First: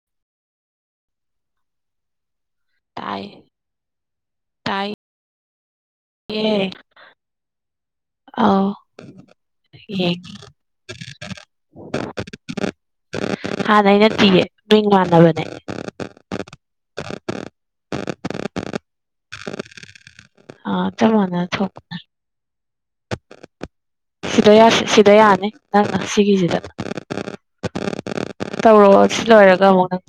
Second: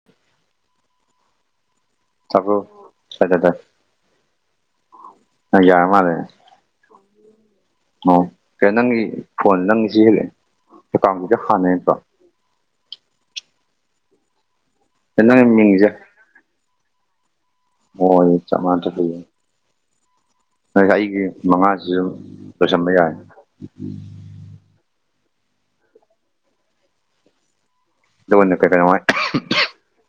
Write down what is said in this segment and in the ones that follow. ꯇꯥꯕꯔꯣ ꯇꯥꯏ [unintelligible] ꯑꯦ ꯑꯣ ꯀꯩꯅꯣ ꯅꯪꯒꯤ ꯐꯣꯟ ꯅꯪꯒꯤꯁꯤ ꯌꯦꯡ ꯑꯦꯀꯥꯎꯗꯨꯗꯤ ꯍꯥꯟꯅꯩ ꯅꯠꯇꯔꯣ ꯍꯥꯟꯅꯩ ꯅꯠꯇꯤꯌꯦ ꯃꯤꯡ ꯃꯥꯟꯅꯕꯅꯦ ꯅꯪꯒꯤ ꯃꯤꯡꯁꯦ ꯍꯣꯏ ꯆꯞ ꯃꯥꯟꯅꯇ꯭ꯔ ꯑꯗꯨꯒꯤꯅꯤ [unintelligible] ꯅꯪꯒ ꯆꯞ ꯑꯩꯒꯤ ꯃꯥꯟꯅ ꯊꯣꯛ ꯃꯉꯥꯁꯤꯁꯨ ꯂꯣꯏꯁꯟꯕ ꯌꯥꯔꯦ ꯁꯤꯗ ꯌꯥꯁꯤ ꯁꯤꯗ ꯌꯥꯅꯤ ꯅꯪ ꯑꯁꯤꯒꯤꯁꯤꯗ ꯑꯗꯨꯒꯅꯦ ꯀꯩ ꯀꯩꯅꯣ ꯍꯥꯏ ꯇꯧꯔꯛꯑꯣ ꯑꯁꯤ ꯂꯣꯏꯔꯒ ꯑꯃꯨꯛ ꯅꯪ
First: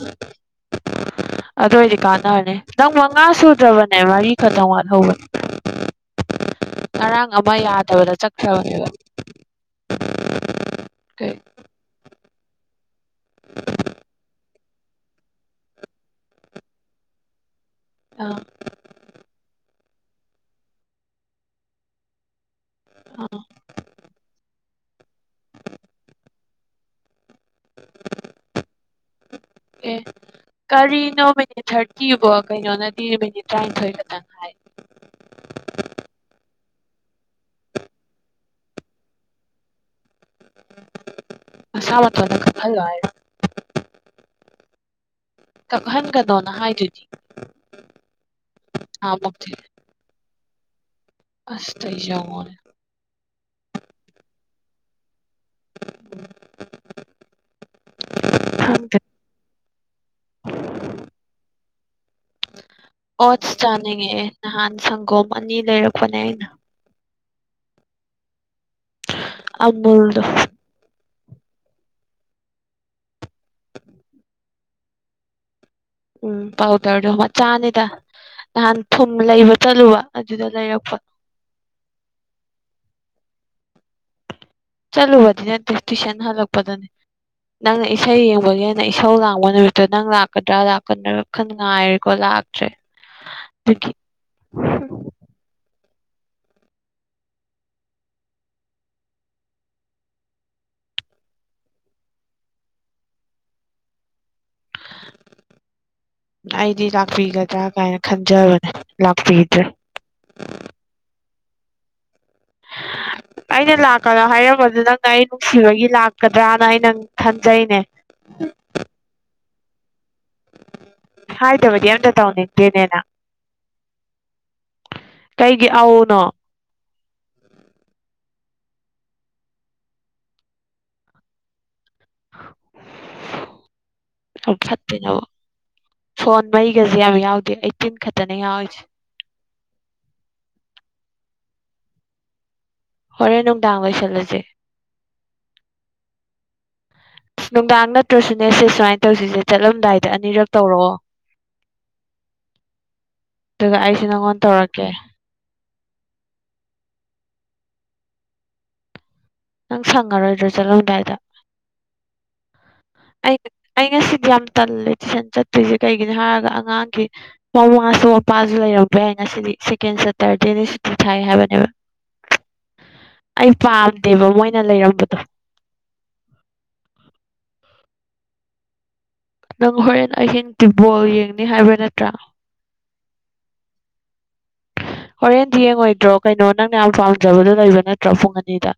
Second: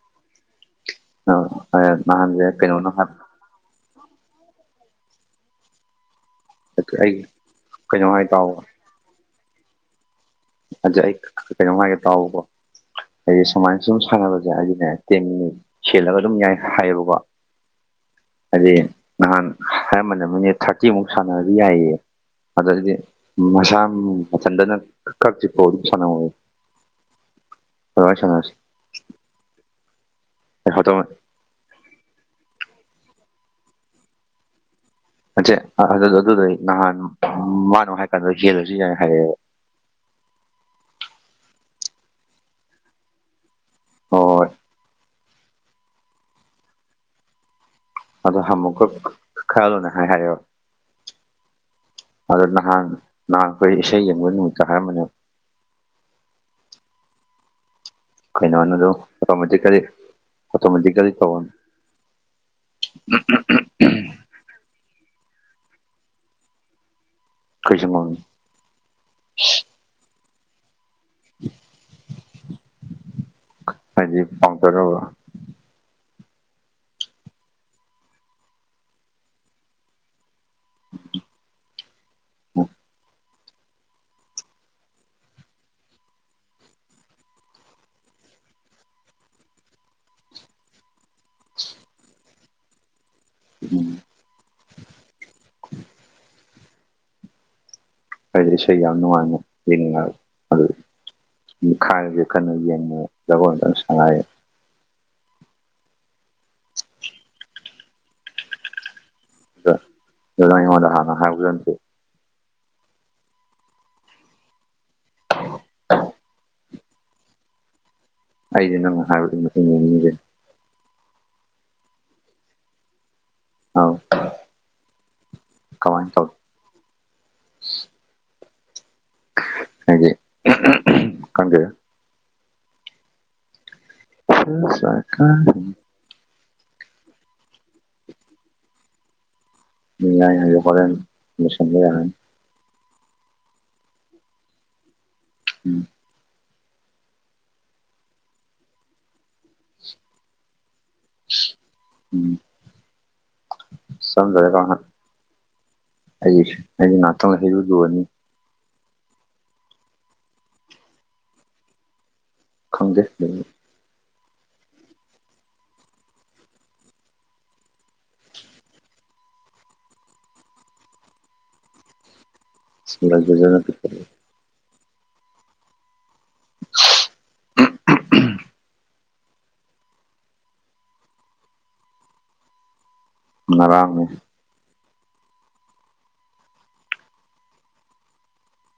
ꯑꯗꯨꯑꯣꯏꯗꯤ ꯅꯍꯥꯟꯁꯦ ꯀꯥꯟꯅꯅꯤ ꯀꯩꯅꯣꯅ ꯅꯪ ꯍꯥꯏꯕ ꯃꯉꯥ ꯁꯨꯗ꯭ꯔꯕꯅꯦ ꯃꯥꯔꯤ ꯐꯅ ꯋꯥꯠꯍꯧꯕꯅꯦ ꯑꯩ ꯉꯔꯥꯡ ꯑꯃꯥ ꯀꯩꯅꯣ ꯌꯥꯗꯕꯗ ꯍꯥꯏ ꯇꯥꯎꯕ ꯆꯠꯈ꯭ꯔꯕꯅꯦꯕ ꯑꯗꯨ ꯑꯩ ꯀꯩ ꯀꯩꯅꯣꯝ ꯍꯥꯏꯒꯦ ꯇꯥꯎꯕꯀꯣ ꯍꯥꯏꯗꯤ ꯁꯨꯃꯥꯏꯅ ꯁꯨꯝ ꯁꯥꯟꯅꯕ ꯑꯥ [unintelligible] ꯅꯍꯥꯟ ꯍꯥꯏꯔꯝꯕꯅꯦꯕ ꯃꯤꯅꯤꯠ ꯊꯥꯔꯇꯤꯃꯨꯛ ꯁꯥꯟꯅꯔꯗꯤ ꯌꯥꯏꯌꯦ ꯑꯗꯨ ꯑꯣꯏꯗꯤ ꯑꯥ ꯃꯁꯥ ꯃꯊꯟꯇꯅ ꯀꯇ꯭ꯔꯤꯄꯧ ꯑꯗꯨꯝ ꯁꯅꯧ [unintelligible] ꯑꯦ ꯀꯔꯤꯅꯣ ꯃꯤꯅꯤꯠ ꯊꯥꯔꯇꯤꯕꯣ ꯀꯩꯅꯣꯅꯗꯤ ꯃꯤꯅꯤꯠ ꯇꯔꯥꯅꯤꯊꯣꯏ ꯈꯛꯇꯪ ꯍꯥꯏ ꯑꯆꯦ ꯑꯗꯨ ꯑꯗꯨꯗꯣ ꯅꯍꯥꯟ ꯃꯥꯅ ꯍꯥꯏ ꯀꯥꯟꯗ ꯍꯦꯜꯂꯁꯨ ꯌꯥꯏ ꯍꯥꯏꯌꯦꯕ ꯑꯁꯥ ꯃꯇꯣꯟꯗ ꯀꯞꯐꯂꯣ ꯍꯥꯏꯔꯣ ꯍꯣꯏ ꯀꯞꯐꯟꯒꯅꯣꯅ ꯍꯥꯏꯗꯨꯗꯤ ꯑꯗꯣ ꯑꯃꯨꯛꯀ ꯅꯍꯥꯟꯃꯨꯛꯇꯤ ꯈꯔꯂꯣꯅ ꯍꯥꯏ ꯍꯥꯏꯌꯣ ꯑꯁ ꯑꯩꯖꯦ ꯌꯥꯝ ꯑꯗꯣ ꯅꯍꯥꯟ ꯅꯍꯥꯟ ꯑꯩꯈꯣꯏ ꯏꯁꯩ ꯌꯦꯡꯕ ꯅꯨꯃꯤꯠꯇ ꯍꯥꯏꯔꯝꯕꯅꯦꯕ [unintelligible] ꯈꯪꯗꯦ ꯀꯩꯅꯥꯅꯅꯣ ꯑꯣꯇꯣꯃꯦꯇꯤꯀꯦꯜꯂꯤ ꯑꯣꯇꯣꯃꯦꯇꯤꯀꯦꯜꯂꯤ ꯇꯧꯔꯣ ꯑꯣꯁ ꯆꯥꯅꯤꯡꯉꯛꯑꯦ ꯅꯍꯥꯟ ꯁꯪꯒꯣꯝ ꯑꯅꯤ ꯂꯩꯔꯛꯄꯅꯦ ꯑꯩꯅ ꯀꯩ ꯁꯪꯒꯣꯝ ꯅꯣ ꯑꯃꯨꯜꯗꯣ [inaudible] ꯍꯥꯏꯗꯤ ꯄꯥꯑꯣꯗꯔꯔꯕ ꯎꯝ ꯄꯥꯎꯗꯔꯗꯣ ꯃꯆꯥꯅꯤꯗ ꯅꯍꯥꯟ ꯊꯨꯝ ꯂꯩꯕ ꯆꯠꯂꯨꯕ ꯑꯗꯨꯗ ꯂꯩꯔꯛꯄ ꯎꯝ ꯆꯠꯂꯨꯕꯗꯤ ꯅꯠꯇꯦ ꯇꯨꯏꯁꯟ ꯍꯜꯂꯛꯄꯗꯅꯤ ꯅꯪꯅ ꯏꯁꯩ ꯌꯦꯡꯕꯒꯤꯅ ꯏꯁꯧ ꯂꯥꯡꯕ ꯅꯨꯃꯤꯠꯇꯨ ꯅꯪ ꯂꯥꯛꯀꯗ꯭ꯔꯥ ꯂꯥꯛꯀꯗ꯭ꯔꯥ ꯈꯟ ꯉꯥꯏꯔꯤꯀꯣ ꯂꯥꯛꯇ꯭ꯔꯦ ꯑꯗꯨꯒꯤ ꯎꯝ [inaudible] ꯑꯩ ꯏꯁꯩ ꯌꯥꯝ ꯅꯨꯡꯉꯥꯏꯅ ꯌꯦꯅꯤꯡ [unintelligible] ꯑꯩꯗꯤ ꯂꯥꯛꯄꯤꯒꯗ꯭ꯔꯥ ꯀꯥꯏꯅ ꯈꯟꯖꯕꯅꯦ ꯂꯥꯛꯄꯤ ꯑꯗꯨ ꯅꯪ ꯑꯩꯉꯣꯟꯗ ꯍꯥꯟꯅ ꯍꯥꯏꯕꯁꯨ ꯅꯠꯇꯦ ꯑꯩꯅ ꯂꯥꯛꯄꯗ ꯍꯥꯏꯔꯝꯕꯗꯨ ꯅꯪꯅ ꯑꯩ ꯅꯨꯡꯁꯤꯕꯒꯤ ꯂꯥꯛꯀꯗ꯭ꯔꯥ ꯑꯩ ꯅꯪ ꯈꯟꯖꯩꯅꯦ ꯑꯩꯗꯤ ꯅꯪꯅ ꯍꯥꯏꯕꯗꯤ ꯃꯇꯨꯡ ꯌꯦꯅꯤꯡꯉꯤꯁꯦ ꯍꯧꯗꯔ꯭ꯗꯤ ꯑꯃꯇꯥ ꯇꯧꯅꯤꯡꯗꯦꯅꯦ ꯅꯡ ꯑꯥꯎ ꯀꯩꯒꯤ ꯀꯃꯥꯏꯅ ꯑꯧꯅꯣ ꯇꯧ ꯍꯥꯏꯗꯤ ꯈꯪꯗꯦꯗ [unintelligible] ꯐꯣꯟ ꯃꯩꯒꯁꯦ ꯌꯥꯝ ꯌꯥꯎꯗꯦ ꯑꯦꯠꯇꯤꯟ ꯈꯛꯇꯅꯦ ꯌꯥꯎꯔꯤꯁꯦ [unintelligible] ꯍꯣꯔꯦꯜ ꯂꯣꯏꯁꯤꯟꯕꯥ ꯌꯥꯔꯥꯅꯤ ꯍꯣꯔꯦꯟ ꯅꯨꯡꯗꯥꯡ ꯂꯣꯏꯁꯜꯂꯁꯦ ꯎꯝ ꯅꯨꯡꯗꯥꯡ ꯅꯠꯇ꯭ꯔꯁꯨꯅꯦꯁꯦ ꯁꯨꯃꯥꯏꯅ ꯇꯧꯁꯤꯁꯦ ꯆꯠꯂꯝꯗꯥꯏꯗ ꯑꯅꯤꯔꯛ ꯇꯧꯔꯛꯑꯣ ꯎꯝ ꯑꯗꯨꯒ ꯑꯩꯁ ꯅꯪꯉꯣꯟ ꯆꯪꯗ꯭ꯔꯒ ꯇꯧꯔꯛꯀꯦ [unintelligible] ꯅꯪ ꯁꯪꯉꯔꯣꯏꯗ꯭ꯔꯣ ꯆꯠꯂꯝꯗꯥꯏꯗ ꯈꯪꯗꯦ ꯑꯩ ꯑꯩ ꯉꯁꯤꯗꯤ ꯌꯥꯝ ꯇꯜꯂꯦ ꯇꯨꯏꯁꯟ ꯆꯠꯇ꯭ꯣꯏꯔꯤꯁꯦ ꯀꯩꯒꯤꯅꯣ ꯍꯥꯏꯔꯒ ꯑꯉꯥꯡꯒꯤ ꯃꯃꯥꯁꯨ ꯃꯄꯥꯁꯨ ꯂꯩꯔꯝꯕ ꯌꯥꯏ ꯉꯁꯤꯗꯤ ꯁꯦꯀꯦꯟ ꯁꯦꯇꯔꯗꯦꯗꯤ ꯁꯨꯇꯤ ꯊꯥꯏ ꯍꯥꯏꯕꯅꯦꯕ ꯑꯩ [unintelligible] ꯄꯥꯝꯗꯦꯕ ꯃꯣꯏꯅ ꯂꯩꯔꯝꯕꯗꯣ ꯅꯪ ꯍꯣꯔꯦꯟ ꯑꯍꯤꯡ ꯐꯨꯠꯕꯣꯜ ꯌꯦꯡꯅꯤ ꯍꯥꯏꯕ ꯅꯠꯇ꯭ꯔꯥ ꯉꯔꯥꯡꯅꯤ ꯍꯣꯔꯦꯟꯗꯤ ꯌꯦꯡꯉꯣꯏꯗ꯭ꯔꯣ ꯀꯩꯅꯣ ꯅꯪꯅ ꯌꯥꯝ ꯄꯥꯝꯖꯕꯗꯨ ꯂꯩꯕ ꯅꯠꯇ꯭ꯔꯣ ꯄꯨꯡ ꯑꯅꯤꯗ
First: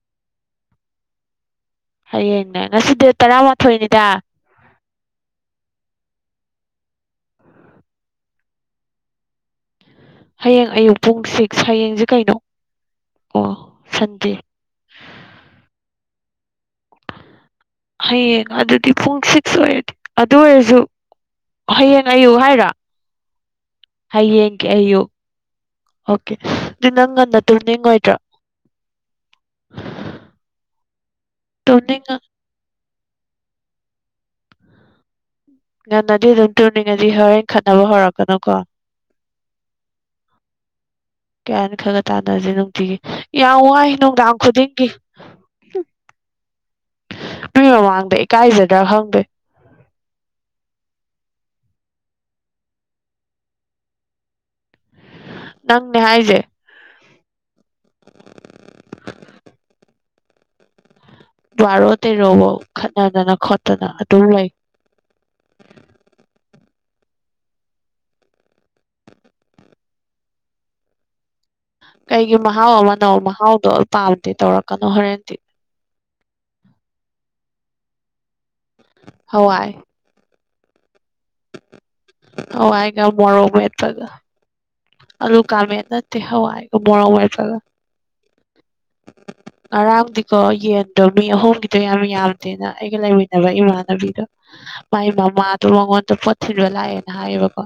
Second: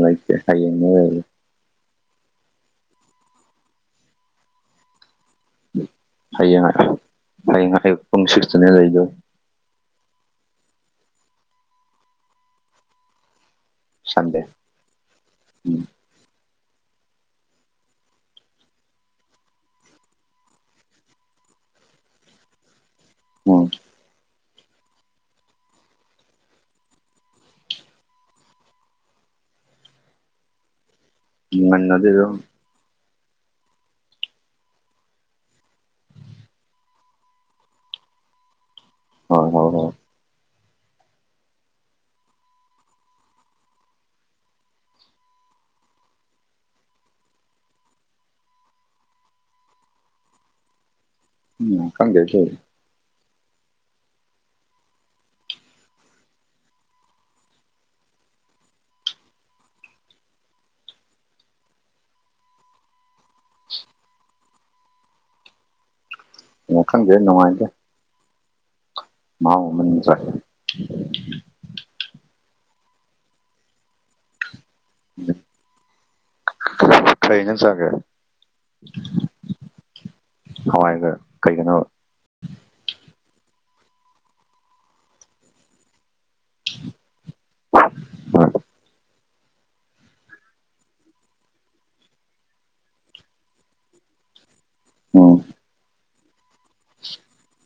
ꯂꯩꯇꯦ ꯍꯌꯦꯡꯅꯤ ꯂꯩꯔꯤꯁꯤ ꯍꯌꯦꯡꯅꯦ ꯉꯁꯤꯗꯤ ꯗꯦꯠ ꯇꯔꯥꯃꯥꯊꯣꯏꯅꯤꯗ ꯍꯌꯦꯡ ꯍꯌꯦꯡ ꯑꯌꯨꯛ ꯄꯨꯡ ꯁꯤꯀꯁ꯭ꯇꯥꯅꯦ ꯂꯩꯔꯤꯗꯣ ꯍꯌꯦꯡ ꯑꯌꯨꯛ ꯄꯨꯡ ꯁꯤꯛꯁ ꯍꯌꯦꯡꯁꯦ ꯀꯩꯅꯣ ꯑꯣ ꯁꯟꯗꯦ ꯎꯝ ꯍꯌꯦꯡ ꯑꯗꯨꯗꯤ ꯄꯨꯡ ꯁꯤꯛꯁ ꯑꯣꯏꯔꯗꯤ ꯑꯗꯨ ꯑꯣꯏꯔꯁꯨ ꯍꯌꯦꯡ ꯑꯌꯨꯛ ꯍꯥꯏꯔꯣ ꯎꯝ ꯍꯥꯌꯦꯡꯒꯤ ꯑꯌꯨꯛ ꯑꯣꯀꯦ ꯑꯗꯨ ꯅꯪ ꯉꯟꯅ ꯇꯨꯝꯅꯤꯡꯉꯣꯏꯗ꯭ꯔꯣ ꯉꯟꯅꯗꯤ ꯇꯨꯝꯅꯤꯡꯉ ꯑꯗꯨꯝ ꯉꯟꯅꯗꯤ ꯑꯗꯨꯝ ꯇꯨꯅꯤꯡꯉꯗꯤ ꯍꯣꯔꯦꯟ ꯈꯠꯅꯕ ꯍꯧꯔꯛꯀꯅꯨ ꯀꯣ ꯍꯣꯏ ꯍꯣꯏ ꯍꯣꯏ ꯌꯥꯟ ꯈꯔꯒ ꯇꯥꯗꯕꯁꯤ ꯅꯨꯡꯇꯤꯒꯤ ꯌꯥꯝ ꯋꯥꯏ ꯅꯨꯡꯗꯥꯡ ꯈꯨꯗꯤꯡꯒꯤ ꯃꯤ ꯃꯃꯥꯡꯗ ꯏꯀꯥꯏꯖꯗ꯭ꯔꯥ ꯈꯪꯗꯦ ꯎꯝ ꯈꯪꯗꯦꯅꯦ ꯇꯧꯖꯦ ꯅꯪꯅꯦ ꯍꯥꯏꯖꯦ [inaudible] ꯕꯥꯔꯣ ꯇꯦꯔꯣꯕꯧ ꯈꯠꯅꯗꯅ ꯈꯣꯠꯇꯅ ꯑꯗꯨꯝ ꯂꯩ ꯎꯝ ꯈꯪꯗꯦ ꯅꯨꯡꯉꯥꯏꯗꫭꯏꯔ ꯃꯥꯎ ꯃꯅꯨꯡ ꯆꯪꯕꯅꯤ ꯀꯩꯒꯤ ꯃꯍꯥꯎ ꯑꯃꯅꫭ ꯃꯍꯥꯎꯗꯣ ꯄꯥꯝꯗꯦ ꯇꯧꯔꯛꯀꯅꯣ ꯍꯣꯔꯦꯟꯗꯤ ꯀꯩꯩꯅ ꯖꯥꯡ ꯆꯥꯒꯦ ꯍꯣꯏ ꯍꯋꯥꯏꯒ ꯀꯩꯒꯅꯣꯕꯥ ꯍꯋꯥꯏꯒ ꯃꯣꯔꯣꯛ ꯃꯦꯠꯄꯒ ꯑꯂꯨ ꯀꯪꯃꯦꯠ ꯅꯠꯇꯦ ꯍꯋꯥꯏꯒ ꯃꯣꯔꯣꯛ ꯃꯦꯠꯄꯒꯥ ꯉꯔꯥꯡꯗꯤꯀꯣ ꯌꯦꯟꯗꯣ ꯃꯤ ꯑꯍꯨꯝꯒꯤꯗꯣ ꯌꯥꯝ ꯌꯥꯝꯗꯦꯅ ꯑꯩꯒ ꯂꯩꯃꯤꯟꯅꯕ ꯏꯃꯥꯟꯅꯕꯤꯗꯣ [inaudible] ꯃꯥꯏ ꯃꯃꯥꯗꯣ ꯃꯉꯣꯟꯗ ꯄꯣꯠ ꯊꯤꯟꯕ ꯂꯥꯛꯑꯦꯅ ꯍꯥꯏꯌꯦꯕꯀꯣ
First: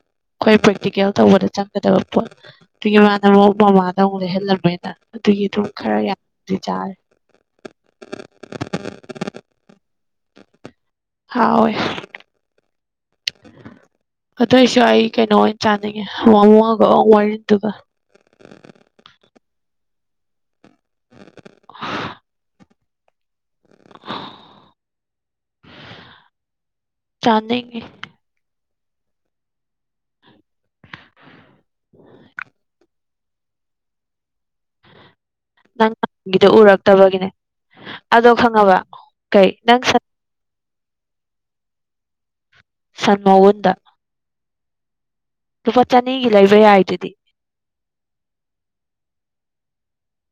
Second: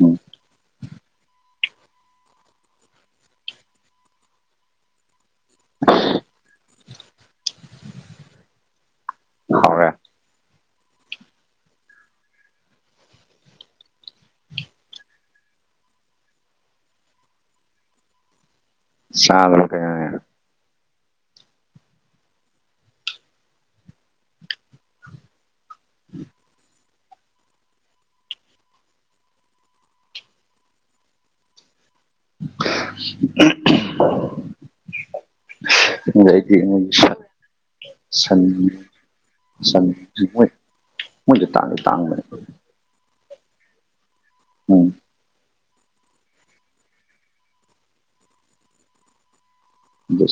ꯎꯝ ꯄ꯭ꯔꯦꯛꯇꯤꯀꯦꯜ ꯇꯧꯕꯗ ꯆꯪꯒꯗꯕ ꯄꯣꯠ ꯑꯗꯨꯒꯤ ꯃꯥꯅ ꯑꯃꯨꯛ ꯃꯃꯥꯗ ꯑꯃꯨꯛ ꯂꯩꯍꯜꯂꯝꯃꯤꯅꯥ ꯑꯗꯨꯒꯤ ꯑꯗꯨꯝ ꯈꯔ ꯌꯥꯝꯗꯤ ꯆꯥꯔꯦ ꯍꯥꯎꯔꯦ ꯍꯥꯎꯋꯦ ꯑꯗꯨꯑꯣꯏꯁꯨ ꯑꯩ ꯀꯩꯅꯣ ꯑꯣꯏꯅ ꯆꯥꯅꯤꯡꯉꯦ ꯋꯥꯡꯋꯒ ꯋꯥꯔꯤꯜꯗꯨꯒ ꯆꯥꯕꯅ ꯀꯩ [unintelligible] ꯎꯝ [inaudible] ꯆꯥꯅꯤꯡꯉꯤ [unintelligible] ꯅꯪ ꯅꯍꯥꯟꯒꯤꯗꯣ ꯌꯥꯏ ꯎꯔꯛꯇꯕꯒꯤꯅꯦ [unintelligible] ꯑꯗꯣ ꯁꯟ ꯈꯪꯉꯕ ꯀꯩ ꯅꯪ ꯁꯟ ꯁꯟꯗꯤ ꯃꯣꯏ ꯃꯣꯏꯗꯤ ꯇꯥꯡꯗꯤ ꯇꯥꯡꯕꯅꯦ ꯁꯟ ꯃꯎꯟꯗ ꯎꯝ ꯂꯨꯄꯥ ꯆꯅꯤꯒꯤ ꯂꯩꯕ ꯌꯥꯏꯗꯨꯗꯤ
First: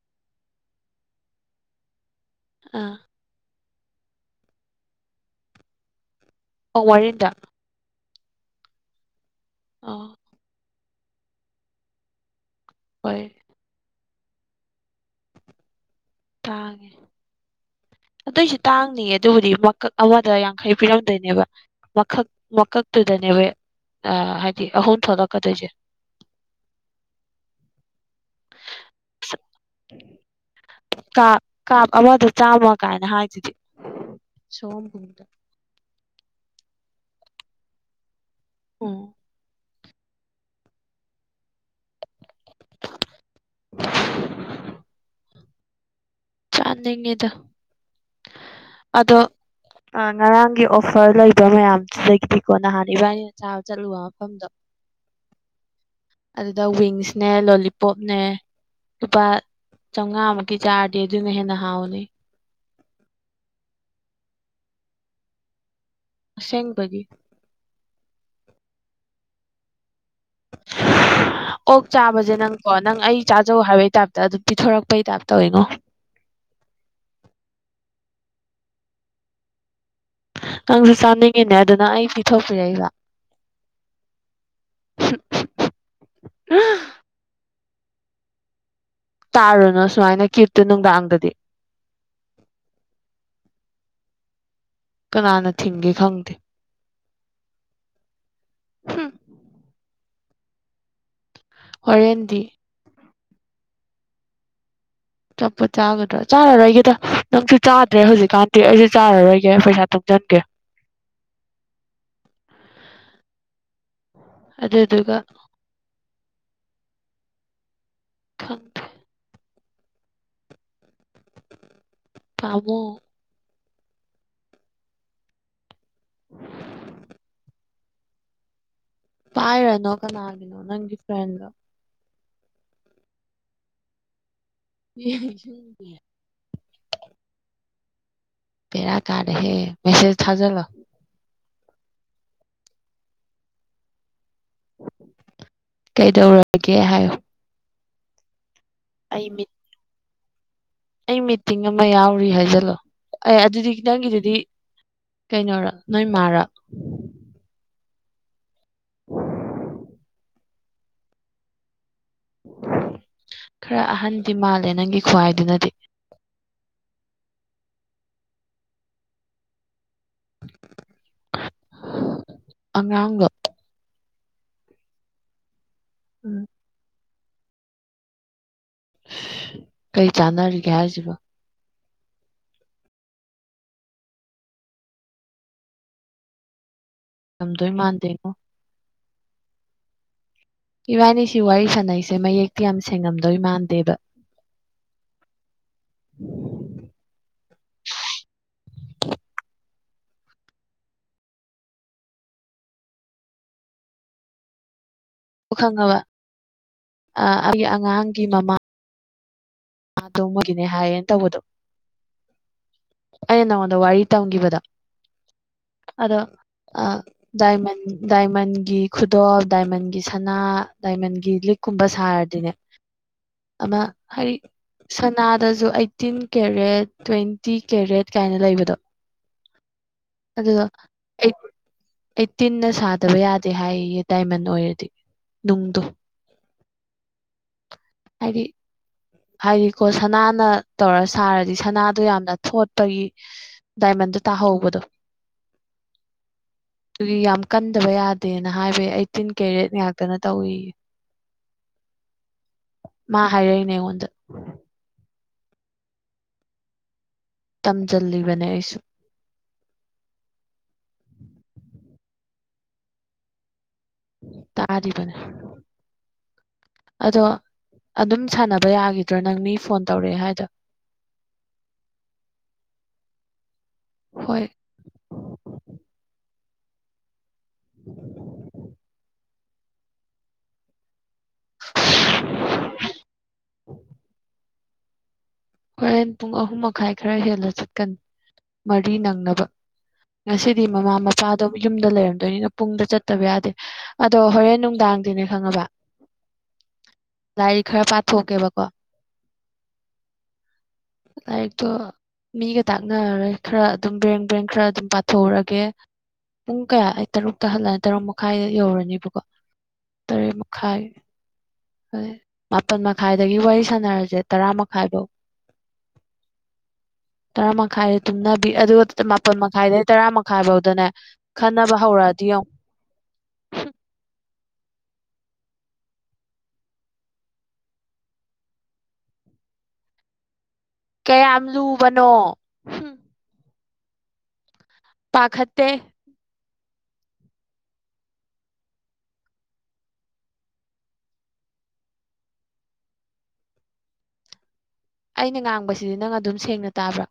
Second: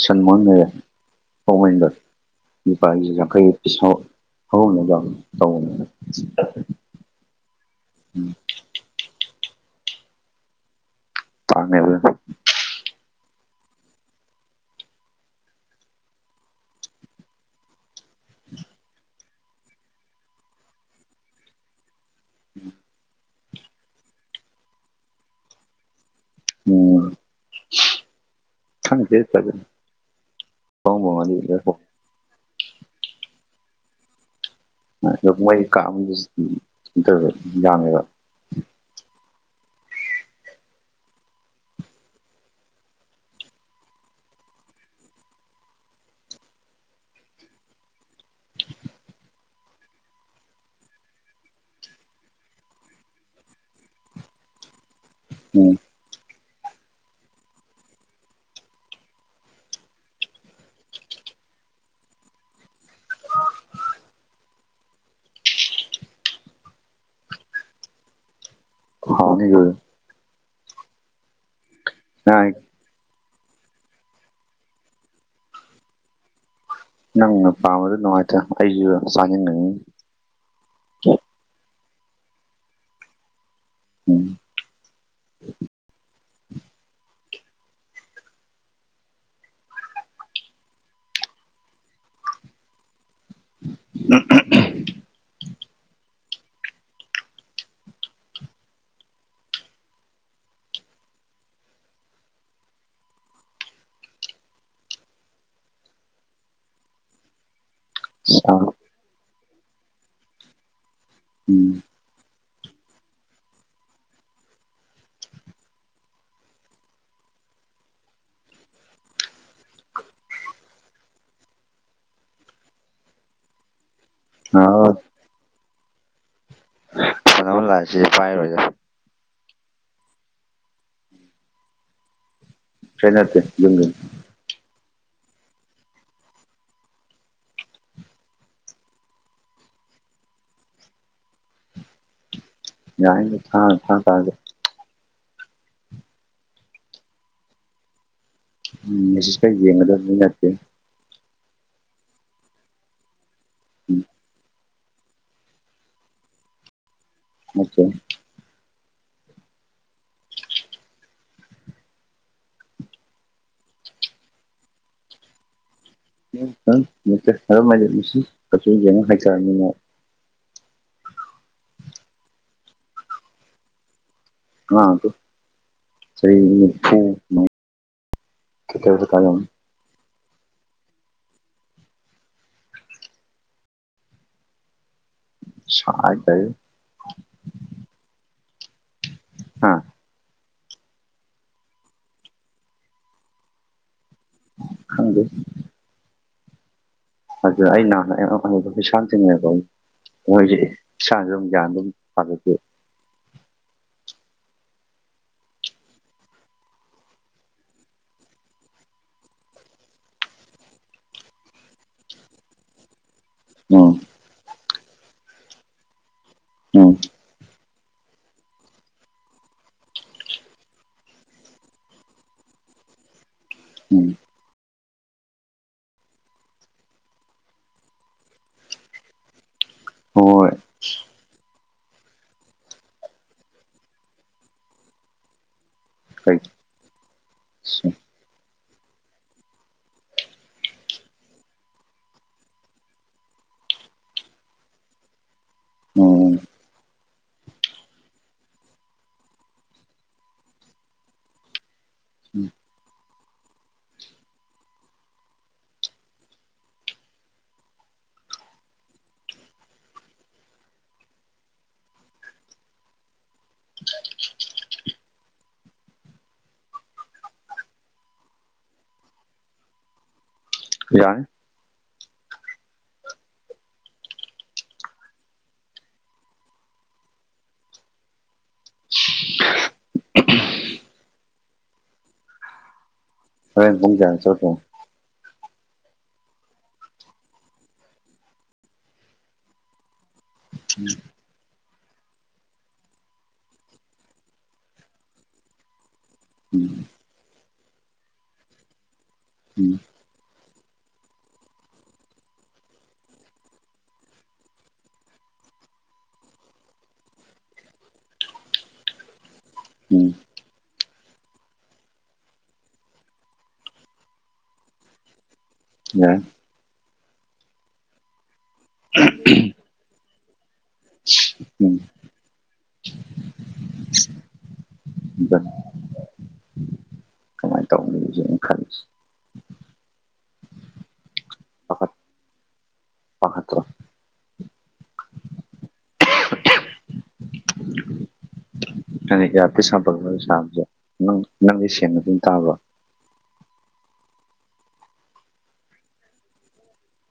ꯁꯟꯃꯎꯟ ꯂꯩꯔꯦ ꯄꯃꯦꯟꯗ꯭ꯔ [unintelligible] ꯂꯨꯄꯥꯥ ꯑꯥ ꯌꯥꯡꯈꯩ [unintelligible] ꯍꯧꯔꯣꯡꯅꯕ ꯌꯥꯝ ꯇꯧꯕꯅꯤꯅ ꯑꯣꯛ ꯃꯔꯤꯟꯗ ꯎꯝ ꯑ ꯐꯝꯃꯦꯕ ꯑꯗꯨ ꯍꯣꯏ ꯇꯥꯡꯉꯦ ꯑꯗꯨꯏꯁꯨ ꯇꯥꯡꯗꯤꯔꯦ ꯑꯗꯨꯕꯨꯗꯤ ꯃꯀꯛ ꯑꯃꯗ ꯌꯥꯡꯈꯩ ꯄꯤꯔꯝꯗꯣꯏꯅꯦꯕ ꯃꯀꯛ ꯃꯀꯛꯇꯨꯗꯅꯦꯕ ꯑ ꯍꯥꯏꯗꯤ ꯑꯍꯨꯝ ꯊꯣꯛꯂꯛꯀꯗꯣꯏꯁꯦ ꯎꯝ ꯈꯪꯗꯦ ꯑꯗꯨꯗꯤ ꯀꯞ ꯀꯥꯞ ꯑꯃꯗ ꯆꯥꯝꯃ ꯀꯥꯏꯅ ꯍꯥꯏꯗꯨꯗꯤ ꯁꯨꯝ ꯑ ꯃꯩ ꯀꯥꯝꯕꯁꯨꯇ [unintelligible] ꯌꯥꯝꯃꯦꯕ ꯑꯣ [unintelligible] ꯆꯥꯅꯤꯡꯉꯤꯗ ꯑꯗꯣ ꯑ ꯉꯔꯥꯡꯒꯤ ꯑꯣꯐꯔ ꯂꯩꯕ ꯃꯌꯥꯝꯗꯨꯗꯒꯤꯅꯤꯀꯣ ꯅꯍꯥꯟ ꯏꯕꯥꯏꯅꯤ ꯆꯥꯕ ꯆꯠꯂꯨꯕ ꯃꯐꯝ ꯗꫭ ꯎꯝ ꯑꯗꯨꯗ ꯋꯤꯡ꯭ꯁꯅꯦ ꯂꯣꯂꯤꯄꯣꯞꯅꯦ ꯂꯨꯄꯥ ꯆꯥꯎꯉꯥꯃꯨꯛꯀꯤ ꯆꯥꯔꯗꯤ ꯑꯗꯨꯅ ꯍꯦꯟꯅ ꯍꯥꯎꯅꯤ ꯑꯁꯦꯡꯕꯒꯤ ꯍꯥꯎꯅꯤꯒꯔ [unintelligible] ꯑꯣꯛ ꯆꯥꯕꯁꯦ ꯅꯪ ꯅꯪꯀꯣ ꯅꯪ ꯑꯩ ꯆꯥꯖꯧ ꯍꯥꯏꯕꯩ ꯇꯥꯏꯞꯇ ꯑꯗꯨꯝ ꯄꯤꯊꯣꯔꯛꯄꯩ ꯇꯥꯏꯞꯇ ꯇꯧꯋꯤꯉꯣ ꯅꯪꯅ ꯄꯥꯝꯕꯗꯨ ꯅꯨꯡꯉꯥꯏꯇꯅꯥ ꯑꯩꯖꯨ ꯆꯥꯅꯤꯡꯉꯤꯅꯤ ꯅꯪꯁꯨ ꯆꯥꯅꯤꯡꯉꯤꯅꯦ ꯑꯗꯨꯅ ꯑꯩ ꯄꯤꯊꯣꯛꯄꯤꯔꯛꯏꯕ ꯎꯝ [unintelligible] ꯇꯥꯔꯨꯅꯨ ꯁꯨꯃꯥꯏꯅ ꯀꯤꯞꯇꯨ ꯅꯨꯡꯗꯥꯡꯗꯗꯤ [unintelligible] ꯀꯅꯥꯅ ꯊꯤꯡꯒꯦ ꯈꯪꯗꯦ ꯍꯝ ꯍꫭꯔꯦꯟꯗꯤ ꯑꯆꯥꯄꫭꯠ ꯆꯥꯒꯗ꯭ꯔꯥ ꯆꯥꯔꯔꯣꯏꯒꯦꯗ ꯅꯪꯁꯨ ꯆꯥꯗ꯭ꯔꯦ ꯍꯧꯖꯤꯛꯀꯥꯟꯗꯤ ꯑꯩꯁꯨ ꯆꯥꯔꯔꯣꯏꯒꯦ ꯑꯩ ꯄꯩꯁꯥ ꯇꯨꯡꯖꯟꯒꯦ ꯎꯝ ꯑꯗꯨꯗꯨꯒ ꯈꯪꯗꯦ ꯄꯥꯝꯃꫭ ꯍꯥꯎ [unintelligible] ꯄꯥꯏꯔꯅꯣ ꯀꯅꯥꯒꯤꯅꯣ ꯅꯪꯒꯤ ꯐ꯭ꯔꯦꯟꯗꫭ ꯁꯤ ꯅꯠꯇꯦ ꯌꯨꯝꯗꯅꯤ [unintelligible] ꯕꯦꯔꯥ ꯀꯥꯔꯦꯍꯦ ꯃꯦꯁꯦꯖ ꯊꯥꯖꯜꯂꯣ ꯌꯥꯏꯅꯤꯗ ꯊꯥ ꯊꯥꯇꯥꯖꯨ ꯀꯩꯗꯧꯔꯒꯦ ꯍꯥꯏꯌꯨ ꯎꯝ ꯃꯦꯁꯦꯖꯀ ꯃꯤꯠ ꯌꯦꯡꯒꯗꯕ ꯃꯤ ꯅꯠꯇꯦꯅꯦ ꯑꯩ ꯃꯤꯇꯤꯡ ꯑꯃ ꯌꯥꯎꯔꯤ ꯍꯥꯏꯖꯜꯂꯣ ꯑꯦ ꯑꯗꯨꯗꯤ ꯎꯝ ꯅꯪꯒꯤꯗꯨꯗꯤ ꯀꯩꯅꫭꯔ ꯅꯣꯏ ꯃꯥꯔ ꯅꯠꯇꯦ [unintelligible] ꯈꯔ ꯑꯍꯟꯗꯤ ꯃꯥꯜꯂꯦ ꯅꯪꯒꯤ ꯈꯨꯍꯥꯏꯗꯨꯅꯗꯤ [unintelligible] ꯑꯉꯥꯡꯂꯣ ꯑꯉꯥꯡ ꯅꯠꯇꯦ ꯆꯍꯤ ꯅꯤꯝꯐꯨꯃꯨꯛ [unintelligible] ꯀꯩ ꯆꯥꯟꯅꯔꯤꯒꯦ ꯍꯥꯏꯖꯤꯕꯨ ꯁꯥꯏꯍꯦ ꯉꯝꯗꯣꯏ ꯃꯥꯟꯗꯦꯉꯣ ꯍꯥ ꯏꯕꯥꯅꯤ ꯁꯤ ꯋꯥꯔꯤ ꯁꯥꯟꯅꯩꯁꯦ ꯃꯌꯦꯛꯇꯤ ꯌꯥꯝ ꯁꯦꯡꯉꯝꯗꯣꯏ ꯃꯥꯟꯗꯦꯕ ꯈꯪꯗꯦ ꯑꯗꯨ ꯑꯩ ꯅꯍꯥꯟ [unintelligible] ꯃꯣꯏꯖꯦ ꯏꯁꯥꯅꯖꯨ ꯑꯗꯨꯝ ꯒ꯭ꯌꯥꯟ ꯑꯗꯨꯝ ꯇꯥꯖꯗꯦ ꯈꯪꯉꯕ ꯑ ꯑꯩꯒꯤ ꯑꯉꯥꯡꯒꯤ ꯃꯃꯥ ꯑꯇꯣꯡꯃꯒꯤꯅꯦ ꯍꯥꯏꯌꯦꯅ ꯇꯧꯕꯗꯣ ꯑꯩꯅ ꯅꯪꯉꯣꯟꯗ ꯎꯝ ꯋꯥꯔꯤ ꯇꯝꯒꯤꯕꯗꯣ ꯑꯗꯣ ꯎꯝ ꯗꯥꯏꯃꯟ ꯗꯥꯏꯃꯟꯒꯤ ꯈꯨꯗꯣꯞ ꯗꯥꯏꯃꯟꯒꯤ ꯁꯅꯥ ꯗꯥꯏꯃꯟꯒꯤ ꯂꯤꯛ ꯀꯨꯝꯕ ꯁꯥꯔꯗꯤꯅꯦ [inaudible] ꯑꯃ ꯎꯝ ꯍꯥꯏꯔꯤ ꯁꯅꯥꯗꯁꯨ ꯑꯥꯏꯇꯤꯟ ꯀꯦꯔꯦꯠ ꯇ꯭ꯋꯦꯟꯇꯤ ꯀꯦꯔꯦꯠ ꯀꯥꯏꯅ ꯂꯩꯕꯗꯣ ꯍꯣꯏ ꯑꯗꯨꯗꯣ ꯑꯩꯠ ꯑꯩꯠꯇꯤꯟꯅ ꯁꯥꯗꯕ ꯌꯥꯗꯦ ꯍꯥꯏꯌꯦꯌꯦ ꯗꯥꯏꯃꯟ ꯑꯣꯏꯔꯗꯤ ꯅꯨꯡꯗꯨ [unintelligible] ꯍꯥꯏꯗꯤ ꯍꯥꯏꯗꯤꯀꯣ ꯁꯅꯥꯅ ꯇꯧꯔ ꯁꯥꯔꯗꯤ ꯁꯅꯥꯗꯣ ꯌꯥꯝꯅ ꯊꯣꯠꯄꯒꯤ ꯗꯥꯏꯃꯟꯗ ꯇꯥꯍꯧꯕꯗꯣ ꯎꯝ ꯑꯗꯨꯒꯤ ꯌꯥꯝ ꯀꯟꯗꯕ ꯌꯥꯗꯦꯅ ꯍꯥꯏꯕꯩ ꯑꯥꯏꯇꯤꯟ ꯀꯦꯔꯦꯠ ꯉꯥꯛꯇꯅ ꯇꯧꯏꯌꯦ [inaudible] ꯃꯥ ꯍꯥꯏꯔꯛꯏꯅꯦ ꯑꯩꯉꫭꯟꯗꯥ ꯇꯝꯖꯤꯜꯂꯤꯕꯅꯦ ꯑꯩꯁꯨ ꯇꯥꯔꯤꯕꯅꯦ ꯑꯗꯣ ꯑꯗꯨꯝ ꯁꯥꯟꯅꯕ ꯌꯥꯒꯤꯗ꯭ꯔꯣ ꯅꯪ ꯃꯤ ꯐꯣꯟ ꯇꯧꯔꯛꯑꯦ ꯍꯥꯏꯗꯣ ꯌꯥꯏ ꯍꯣꯏ [inaudible] ꯍꯧꯔꯦꯟ ꯄꯨꯡ ꯀꯌꯥꯗ ꯆꯠꯇꯣꯏꯅꯣ ꯍꯣꯔꯦꯟ ꯄꯨꯡ ꯑꯍꯨꯝ ꯃꯈꯥꯏ ꯈꯔ ꯍꯦꯜꯂ ꯆꯠꯀꯅꯤ ꯃꯔꯤ ꯅꯪꯅꯕ ꯉꯁꯤꯗꯤ ꯃꯃꯥ ꯃꯄꯥꯗꯣ ꯌꯨꯝꯗ ꯂꯩꯔꯝꯗꯣꯏꯅꯤꯅ ꯄꯨꯡꯗ ꯆꯠꯇꯕ ꯌꯥꯗꯦ ꯑꯗꯣ ꯍꯣꯔꯦꯟ ꯅꯨꯡꯗꯥꯡꯗꯤꯅꯦ ꯈꯪꯉꯕ ꯎꯝ ꯂꯥꯏꯔꯤꯛ ꯈꯔ ꯄꯥꯊꯣꯛꯀꯦꯕꯀꯣ ꯎꯝ ꯑꯩꯛꯇꯣ ꯃꯤꯒ ꯇꯥꯛꯅꯔꯣꯏ ꯈꯔ ꯑꯗꯨꯝ ꯕ꯭ꯔꯦꯡ ꯕ꯭ꯔꯦꯡ ꯈꯔ ꯑꯗꯨꯝ ꯄꯥꯊꯣꯛꯎꯔꯒꯦ ꯄꯨꯡ ꯀꯌꯥ ꯑꯩ ꯇꯔꯨꯛꯇ ꯍꯜꯂꯅꯤ ꯇꯔꯨꯛ ꯃꯈꯥꯏꯗ ꯌꯧꯔꯅꯤꯕꯀꯣ ꯎꯝ ꯇꯔꯦꯠ ꯃꯈꯥꯏ ꯍꯣꯏ ꯃꯥꯄꯜ ꯃꯈꯥꯏꯗꯒꯤ ꯋꯥꯔꯤ ꯁꯥꯟꯅꯔꯁꯦ ꯇꯔꯥ ꯃꯈꯥꯏꯐꯧ ꯌꯥꯏ ꯇꯔꯥ ꯃꯈꯥꯏꯗ ꯇꯨꯝꯅꯕꯤ ꯑꯗꯨꯒ ꯃꯥꯄꯜ ꯃꯈꯥꯏꯗꯩ ꯇꯔꯥ ꯃꯈꯥꯏ ꯐꯥꯎꯗꯅꯦ ꯎꯝ ꯈꯟꯅꯕ ꯍꯧꯔꯛꯑꯗꯤ ꯌꯦꯧ ꯀꯃꯥꯏꯅ ꯇꯧꯅꯤ [unintelligible] ꯀꯌꯥꯝ ꯄꯥꯈꯠ ꯂꯨꯕꯅꯣ [unintelligible] ꯄꯥꯈꯠꯇꯦ ꯐꯇ ꯁꯥꯥꯄ ꯂꯩ ꯁꯥꯕꯁꯦ ꯅꯪꯗꯤ ꯁꯦꯡꯅ ꯑꯗꯨꯝ ꯇꯥꯕ꯭ꯔꯣ ꯑꯩꯅ ꯉꯥꯡꯕꯁꯤꯗꯤ ꯅꯪ ꯑꯗꯨꯝ ꯁꯦꯡꯅ ꯇꯥꯕ꯭ꯔꯥ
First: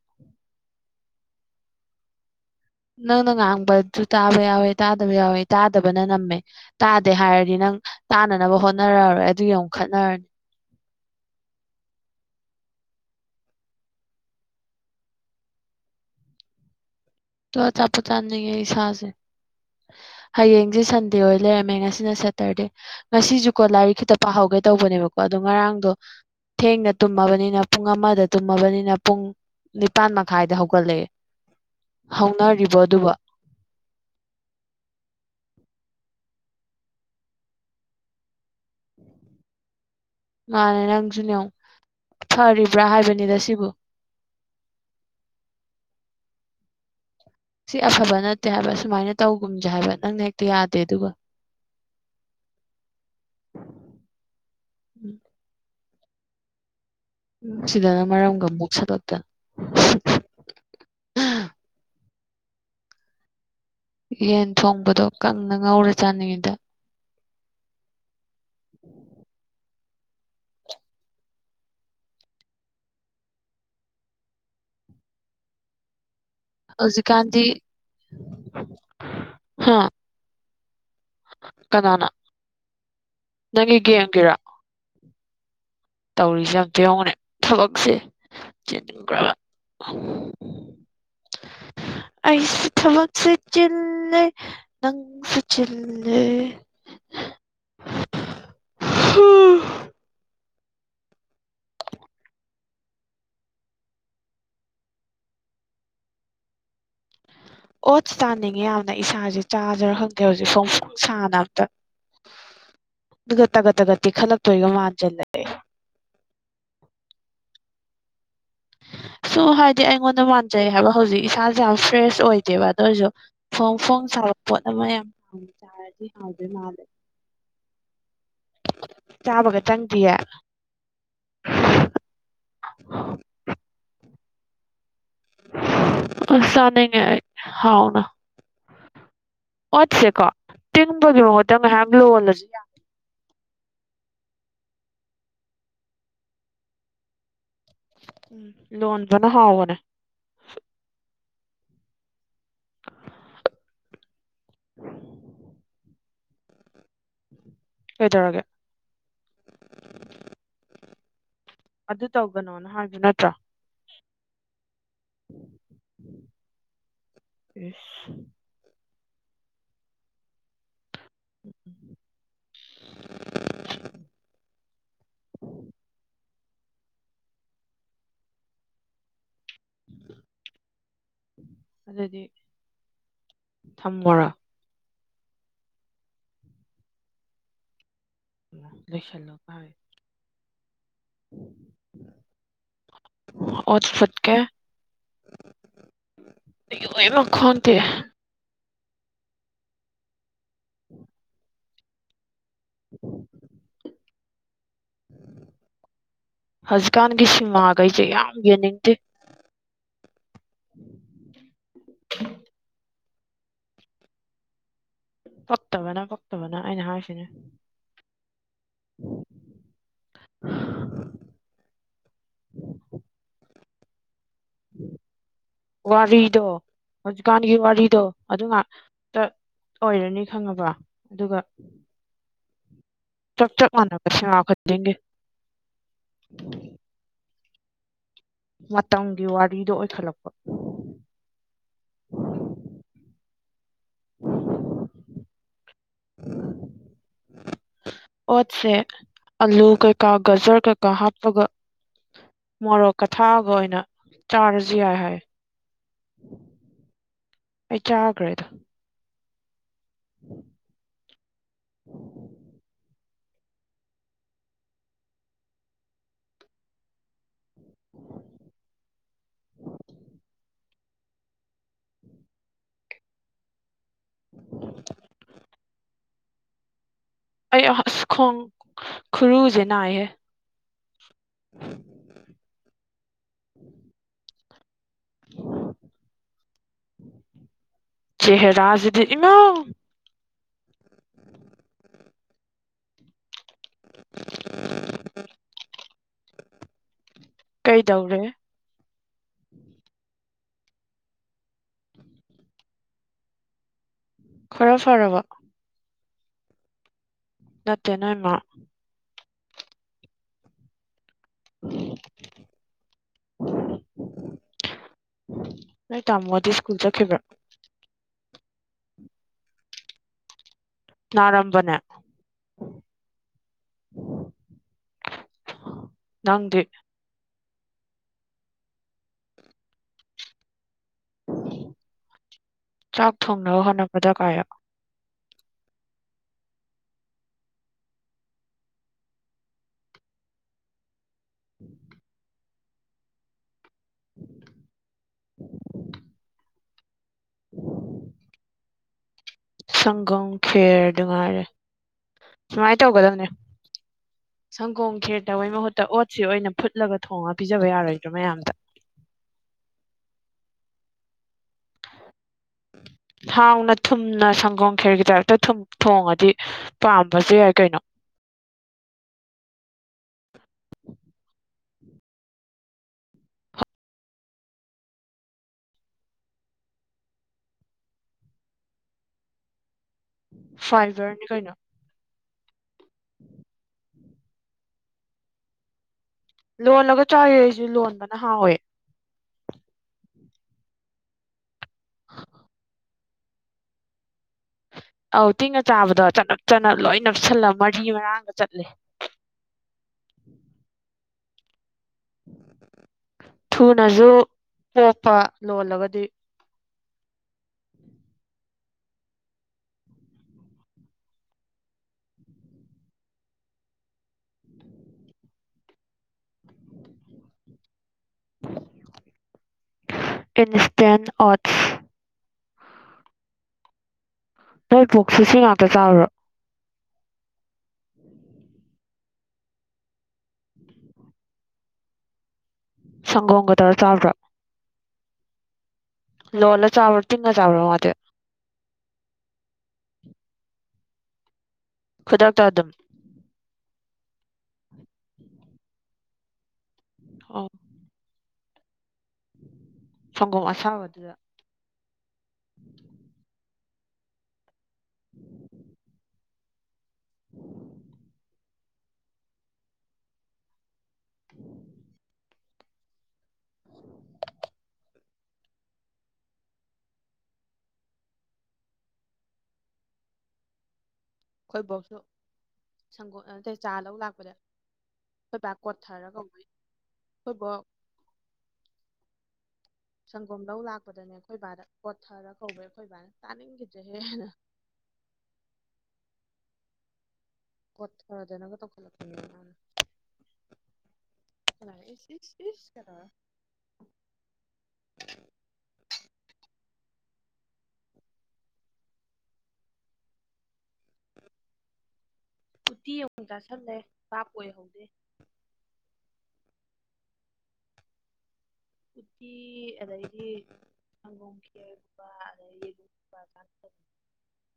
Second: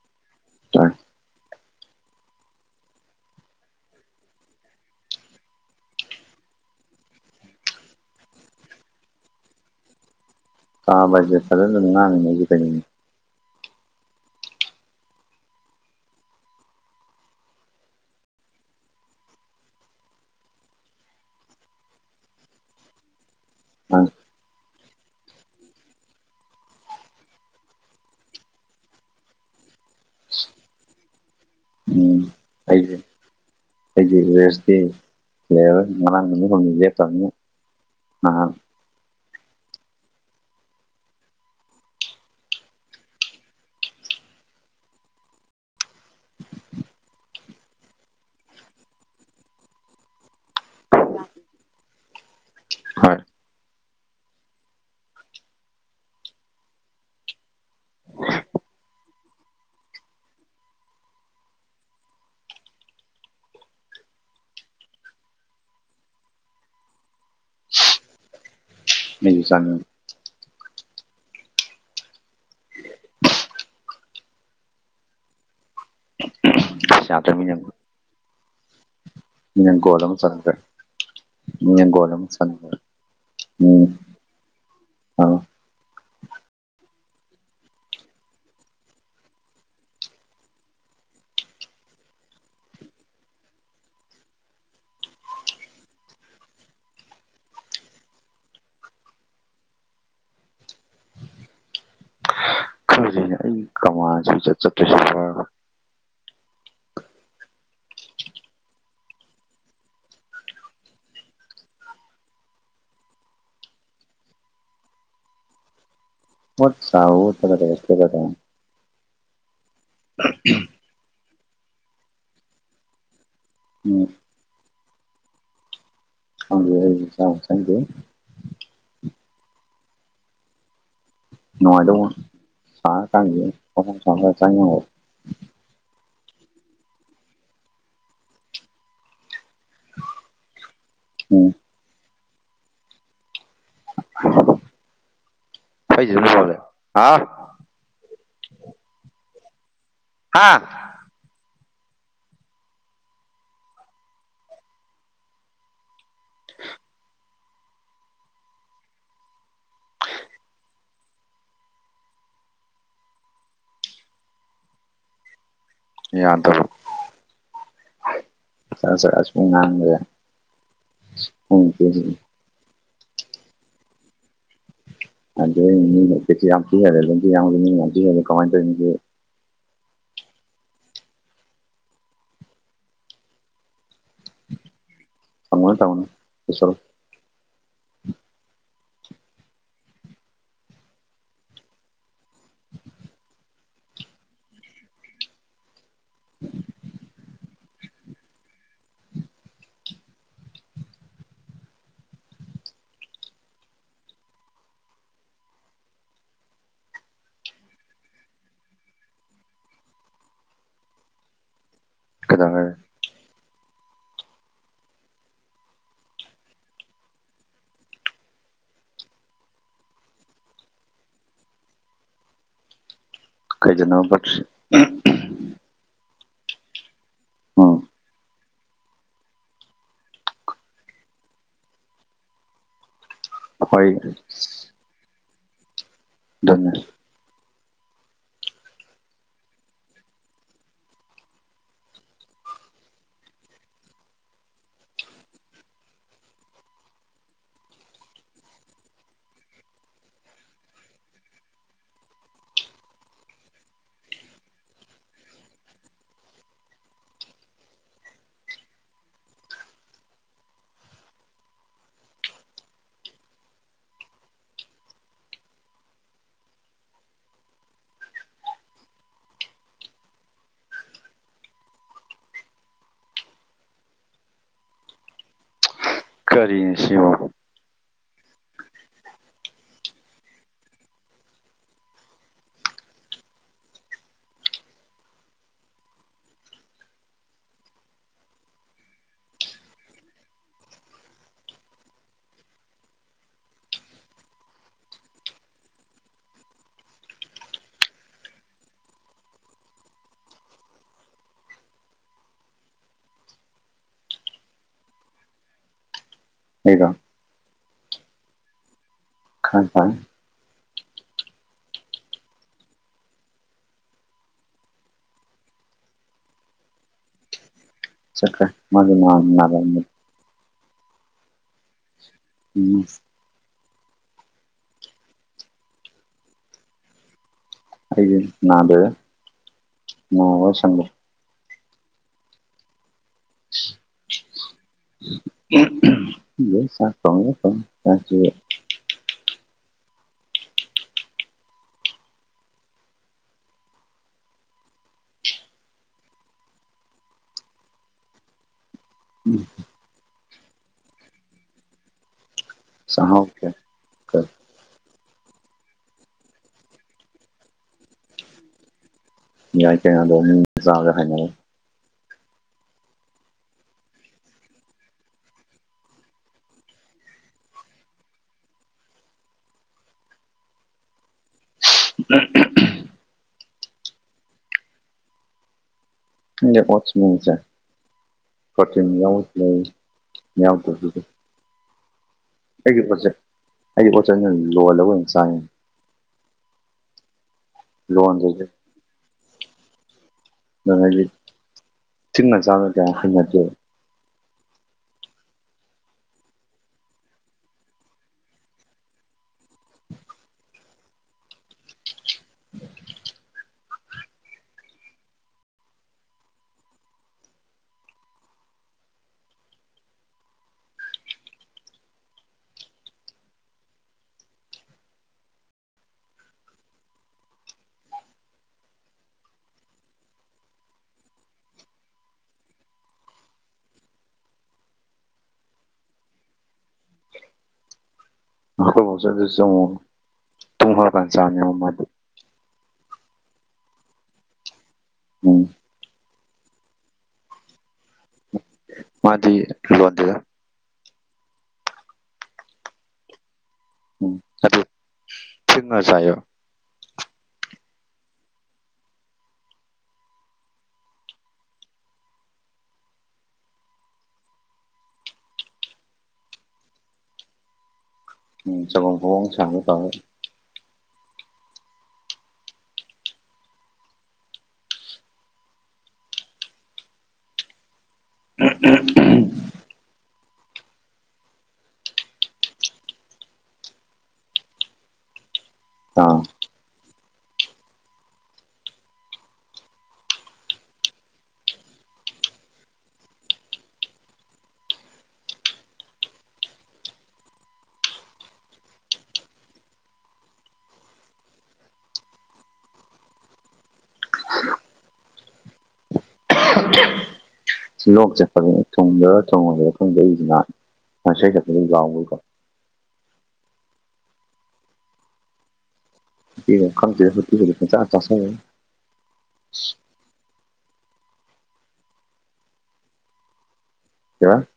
ꯅꯪꯅ ꯉꯥꯡꯕꯁꯨ ꯇꯥꯕ ꯌꯥꯎꯋꯦ ꯇꯥꯗꯕ ꯌꯥꯎꯋꯦ ꯇꯥꯗꯕꯅ ꯅꯝꯃꯦ ꯇꯥꯗꯦ ꯍꯥꯏꯔꯗꯤ ꯅꯪ ꯇꯥꯅꯅꯕ ꯍꯣꯠꯅꯔꯛꯔꯣꯏ ꯑꯗꯨ ꯑꯃꯨꯛ ꯈꯠꯅꯔꯅꯤ ꯀꯥꯕꯦ ꯊꯖꯟꯗꯉꯥꯡꯅꯉꯒꯤ ꯀꯩꯅꯅꯤꯡꯅꯤ ꯇ ꯆꯄ ꯆꯥꯅꯤꯡꯉꯦ ꯁꯥꯦ ꯍꯌꯦꯡꯁꯦ ꯁꯟꯗꯦ ꯑꯣꯏ ꯂꯩꯔꯝꯃꯦ ꯉꯁꯤꯅ ꯁꯦꯇꯔꯗꯦ ꯉꯁꯤꯁꯨꯀꯣ ꯂꯥꯏꯔꯤꯛ ꯈꯤꯇ ꯄꯥꯍꯧꯒꯦ ꯇꯧꯕꯅꯦꯕꯀꯣ ꯑꯗꯣ ꯉꯔꯥꯡꯗꯣ ꯊꯦꯡꯅ ꯇꯨꯝꯃꯕꯅꯤꯅ ꯄꯨꯡ ꯑꯃꯗ ꯇꯨꯝꯃꯕꯅꯤꯅ ꯄꯨꯡ ꯅꯤꯄꯥꯥꯟ ꯃꯈꯥꯏꯗ ꯍꯧꯒꯠꯂꯛꯑꯦ ꯎꯝ ꯍꯧꯅꯔꯤꯕ ꯑꯗꯨꯒ ꯁ ꯂꯩꯦꯕ ꯉ ꯉꯅꯅꯤ ꯍ ꯇ ꯑ ꯃꯥꯅꯦ ꯅꯪꯁꯨꯅꯦ ꯐꯔꯤꯕ꯭ꯔꯥ ꯍꯥꯏꯕꯅꯤꯗ ꯁꯤꯕꯨ ꯁꯤ ꯑꯐꯕ ꯅꯠꯇꯦ ꯍꯥꯏꯕ ꯁꯨꯃꯥꯏꯅ ꯇꯧꯒꯨꯝꯁꯦ ꯍꯥꯏꯕ ꯅꯪꯅ ꯍꯦꯛꯇ ꯌꯥꯗꯦ ꯑꯗꯨꯒ ꯍꯣꯏ ꯁꯤꯗꯅ ꯃꯔꯝꯒ ꯃꯨꯛꯁꯜꯂꯛꯇꯅ ꯌꯦꯟ ꯊꯣꯡꯕꯗꯣ ꯀꯪꯅ ꯉꯧꯔ ꯆꯥꯅꯤꯡꯉꯤꯗ ꯑꯩꯖꯨ ꯆꯅꯤꯡꯉꯦ ꯍꯧꯖꯤꯀꯥꯟꯗꯤ ꯌꯥꯗ꯭ꯔꯃꯤꯅ ꯏꯪꯂꯦꯟ ꯒꯣꯜ ꯑꯃꯥ ꯆꯟꯈꯔꯦ ꯢꯪꯂꯦꯟ ꯀꯅꯥꯅ ꯒꯣꯜ ꯑꯃꯥ ꯆꯟꯒꯔꯦ ꯅꯪꯒꯤ ꯎꯝ ꯒꯦꯝꯒꯤꯔ ꯍꯥꯎ ꯇꯧꯔꯤꯁꯦ ꯑꯝꯇꯥ ꯌꯦꯡꯉꯣꯅꯦ ꯊꯕꯛꯁꯦ ꯆꯤꯟꯒꯔꯕ [unintelligible] ꯑꯩꯁꯨ ꯊꯕꯛꯁꯦ ꯆꯤꯟꯂꯦ꯫ ꯅꯪꯁꯨ ꯆꯤꯜꯂꯦ [inaudible] ꯍꯝ꯫ ꯀꯃ ꯆꯠꯇ꯭ꯔꯁ ꯑꯣꯠ ꯆꯥꯅꯤꯡꯉꯤ ꯌꯥꯝꯅ ꯏꯁꯥꯁꯦ ꯆꯥꯖꯔ ꯈꯪꯗꯦ ꯍꯧꯖꯤꯛ ꯁ ꯁ ꯁꯥꯅ ꯑꯝꯇ ꯑꯗꯨꯒ ꯇꯥꯠ ꯇꯒꯠꯇꯦ ꯈꯜꯂꯛꯇꯣꯏꯒ ꯃꯥꯟꯁꯤꯜꯂꯑꯦ ꯃꯠ ꯇꯒꯗꯁ ꯀꯗ ꯁꯨꯝ ꯍꯥꯏꯗꯤ ꯑꯩꯉꯣꯟꯗ ꯃꯥꯟꯖꯩ ꯍꯥꯏꯕ ꯍꯧꯖꯤꯛ ꯏꯁꯥꯁꯦ ꯌꯥꯝ ꯐ꯭ꯔꯦꯁ ꯑꯣꯏꯗꯦꯕ ꯑꯗꯨ ꯑꯣꯏꯁꯨ ꯐꯣꯡ ꯎꯝ ꯐꯣꯡ ꯁꯥꯕ ꯄꯣꯠ ꯑꯃ ꯌꯥꯝ ꯄꯥ ꯆꯥꯔꯗꯤ ꯍꯥꯎꯗꯣꯏ ꯍ ꯃꯥꯜꯂꯦ ꯆ ꯊꯖꯦ ꯆꯥꯕꯒ ꯆꯪꯗ꯭ꯌꯦ [unintelligible] [unintelligible] ꯆꯥꯅꯤꯡꯉꯦ ꯑꯩ ꯍꯥꯎꯅ ꯑꯣꯠꯁꯦꯀꯣ ꯇꯤꯡꯕꯒꯤ ꯎꯝ ꯃꯍꯨꯠꯇ ꯉꯥꯏꯍꯌꯛ ꯂꯣꯜꯂ [unintelligible] ꯑꯩꯗꯤ ꯑꯗꯨꯝ ꯂꯣꯜꯂꯦ ꯍꯥꯎ [unintelligible] ꯂꯣꯟꯕꯅ ꯍꯥꯎꯕꯅꯦ ꯍꯥꯥ ꯀꯩꯗꯧꯔꯒꯦ꯫ ꯑꯗꯨ ꯇꯧꯒꯅꯣꯅ ꯍꯥꯏꯕ ꯅꯠꯇ꯭ꯔ꯫ ꯌꯥꯗꯕꯔꯣ ꯆꯒꯠ ꯆꯒꯠ ꯁꯨꯝ ꯉꯥꯡ ꯂꯩꯔꯦ [unintelligible] [unintelligible] [unintelligible] ꯑꯗꯨꯗꯤ ꯊꯝꯃꯣꯔ꯫ [unintelligible] [unintelligible] ꯑꯣꯠꯁ ꯐꯨꯠꯀꯦ [unintelligible] ꯈꯣꯡ ꯇꯦꯛꯑꯦ [unintelligible] ꯍꯧꯖꯤꯛꯀꯥꯟꯒꯤ ꯁꯤꯃꯥꯒꯩꯁꯦ ꯌꯥꯝ ꯌꯦꯡꯅꯤꯡꯗꯦ ꯀꯩꯗꯧꯔꯒꯦ ꯄꯛꯇꯕꯅ ꯄꯛꯇꯕꯅ ꯑꯩꯅ ꯍꯥꯏꯁꯤꯅꯤ ꯀꯩꯗꯅꯣ ꯄꯛꯇꯔꯤ ꯋꯥꯔꯤꯗꯣ ꯍꯧꯖꯤꯛꯀꯥꯟꯒꯤ ꯎꯝ ꯋꯥꯔꯤꯗꯣ ꯑꯗꯨ ꯉꯥꯛ ꯇ ꯑꯣꯏꯔꯅꯤ ꯈꯪꯉꯕ ꯑꯗꯨꯒ ꯆꯞ ꯆꯞ ꯍꯣꯏ ꯁꯦꯟꯃꯥ ꯈꯨꯗꯤꯡꯒꯤ ꯗꯨꯨꯅꯦ ꯃꯇꯝꯒꯤ ꯋꯥꯔꯤꯗꯣ ꯑꯣꯏꯈꯠꯂꯛꯄ [unintelligible] ꯑꯣꯠꯁꯦ ꯑꯂꯨ ꯀꯩꯀꯥ ꯒꯖꯔ ꯀꯩꯀꯥ ꯍꯥꯞꯄꯒ ꯃꯣꯔꯣꯛꯀꯥ ꯊꯥꯛꯑꯒ ꯑꯣꯏꯅ ꯆꯥꯔꯖꯨ ꯌꯥꯏ ꯍꯥꯏ꯫ ꯑꯩ ꯆꯥꯒꯔꯦ ꯑꯗꯣ ꯎ ꯎ ꯎ ꯀꯔꯤ ꯁꯤꯃ ꯑꯩꯁ ꯈꯣꯡ ꯈꯨꯔꯨꯁꯦ ꯅꯥꯏꯍꯦ [unintelligible] ꯆꯦꯍꯔꯥꯖꯗꯤ ꯏꯃꯎ ꯑ꯫ ꯀꯩꯗꯧꯔꯦ ꯈꯔ ꯐꯔꯕ ꯑꯩꯔꯣ꯫ ꯅꯠꯇꯦ ꯅꯣꯏ ꯃꯥ [unintelligible] [unintelligible] ꯅꯣꯏ ꯇꯃꯣꯗꯤ ꯁꯀ꯭ꯨꯜ ꯆꯠꯈꯤꯕꯔꯣ ꯆꯠ꯭ꯔꯦ [unintelligible] ꯅꯔꯝꯕꯅꯦ ꯎꯝ ꯅꯪꯗꯤ ꯑꯩꯒꯤ ꯅꯗꯦꯕ ꯅ ꯋꯥ ꯆ ꯆꯥꯛ ꯊꯣꯡꯅꯕ ꯍꯣꯠꯅꯕꯗ ꯀꯥꯏ ꯆꯄꯉꯦ ꯀ ꯆꯁꯤ ꯎ [inaudible] [unintelligible] ꯎꯝ ꯁꯪꯒꯝ ꯈꯦꯔ ꯑꯗꯨ ꯉꯥꯏꯔꯦ ꯁꯨꯃꯥꯏꯅ ꯆꯥꯛꯍꯥꯎ ꯇꯧꯒꯗꯧꯅꯦ ꯀꯌꯥ ꯁꯪꯒꯣꯝ ꯈꯦꯔꯠꯇꯕꯩ ꯃꯍꯨꯠꯇ ꯑꯣꯠꯁꯤ ꯑꯣꯏꯅ ꯐꯨꯠꯂꯒ ꯊꯣꯡꯉ ꯄꯤꯖꯕ ꯌꯥꯔꯣꯏꯗ꯭ꯔꯣ ꯃꯌꯥꯝꯗ ꯌꯥꯏ ꯀꯌꯥꯗꯣꯥꯒ ꯍꯥꯏꯦ ꯍꯥꯎꯅ ꯊꯨꯝꯅ ꯁꯪꯒꯣꯝ ꯈꯦꯔꯒꯤꯗꯔꯛꯇ ꯊꯣꯡꯉꯗꯤ ꯄꯥꯝꯕꯁꯨꯦ ꯌꯥꯏ ꯀꯩꯅꯣ ꯁꯁꯦꯇ ꯌꯥ ꯐꯥꯏꯕꯔꯅꯤ ꯀꯩꯅꯣ ꯑꯩꯒꯤ ꯄꯣꯠꯆꯦ ꯑꯩꯒꯤ ꯄꯣꯠꯆꯦ ꯅ ꯂꯣꯜꯂꯒ ꯑꯣꯏꯅ ꯁꯥꯡꯉꯦ ꯂꯣꯜꯂꯒ ꯆ ꯆꯥꯎꯋ ꯑꯩꯁꯨ ꯂꯣꯟꯕꯅ ꯂꯣꯟꯗꯗꯤ ꯍꯥꯎꯋꯦ ꯅ ꯊꯤꯅ ꯆꯥꯂ ꯇ ꯊꯅꯠꯇ ꯑꯧ ꯇꯤꯡꯉ ꯆꯥꯕꯗꯣ ꯆꯅꯞ ꯆꯅ ꯂꯣꯏ ꯅꯞꯁꯤꯜꯂ ꯃꯔꯤ ꯃꯔꯥꯡꯗ ꯆꯠꯂꯦ ꯊꯨꯅꯁꯨ ꯄꯣꯛꯄ ꯂꯣꯜꯂꯒꯗꯤ ꯏꯟꯁꯇꯦꯟ ꯑꯣꯠꯁ ꯅꯣꯏ ꯄꯨꯣꯛꯁꯤ ꯁꯤ ꯉꯥꯛꯇ ꯆꯥꯎ꯭ꯔꯣ ꯊ ꯍꯔ ꯀꯥꯟ ꯆ ꯃꯥ ꯁꯪꯒꯣꯝꯒ ꯇꯔꯥ ꯆꯥꯕ꯭ꯔꯥ ꯎꯝ ꯂꯣꯂ ꯆ ꯑꯕꯇ ꯅ ꯆꯥꯕꯑꯣ ꯃ ꯃꯥꯗꯤ ꯂꯣꯟꯣꯟꯗꯗ ꯈꯨꯗꯥꯥꯛ ꯇꯥ ꯑꯗꯨꯝ ꯎꯝ ꯑꯗꯨ ꯊꯅꯣ ꯆꯣ ꯑꯣ ꯁꯪꯒꯣꯝ ꯑꯁꯥꯕꯗꯨꯗ [inaudible] ꯎꯝ ꯆ ꯐꯣꯡ ꯆꯔ ꯇꯦ [inaudible] ꯎꯝ ꯎꯝ ꯎꯝ ꯑꯩꯈꯣꯏꯐꯧꯁꯨ ꯁꯪꯒꯣ ꯑꯠꯇꯇꯩ ꯆꯥ ꯂꯧꯧꯕ ꯂꯥꯛꯄꯗ ꯍꯣꯏ ꯀ ꯊꯔ ꯀ ꯑꯥ ꯍꯔꯤꯕ [inaudible] ꯁꯪꯒꯣꯝ ꯂꯧ ꯂꯥꯛꯄꯗꯅꯦ ꯑꯩꯈꯣꯏ ꯕꯥꯗ ꯀꯣꯠꯊꯔ ꯀꯧꯕ ꯑꯩꯈꯣꯏ ꯕꯥꯅ ꯇꯥꯅꯤꯡꯈꯤꯗ꯭ꯔꯦꯍꯦꯟꯅ ꯀꯣꯠꯔꯗꯅꯒ ꯇꯠꯂꯛꯄꯅ [inaudible] ꯁꯤꯂꯣꯛ ꯆꯠꯄꯅꯦ ꯊꯨꯡꯗꯒ ꯊꯣꯡꯉꯁꯤ ꯊꯨꯡꯗꯏꯁꯤꯅ ꯉꯁꯩ ꯆꯛꯄꯗ ꯌꯥꯎꯕꯣꯏꯀꯣ ꯎꯇꯤ ꯑꯃꯨꯛ ꯆꯥꯁꯜꯂꯦ ꯥꯞ ꯑꯣꯏꯍꯧꯗꯦ ꯀꯪꯇ ꯆ ꯆ ꯎꯇꯤ ꯑꯗꯩꯗꯤ ꯒꯨꯝꯈꯦꯔꯂꯨ [inaudible]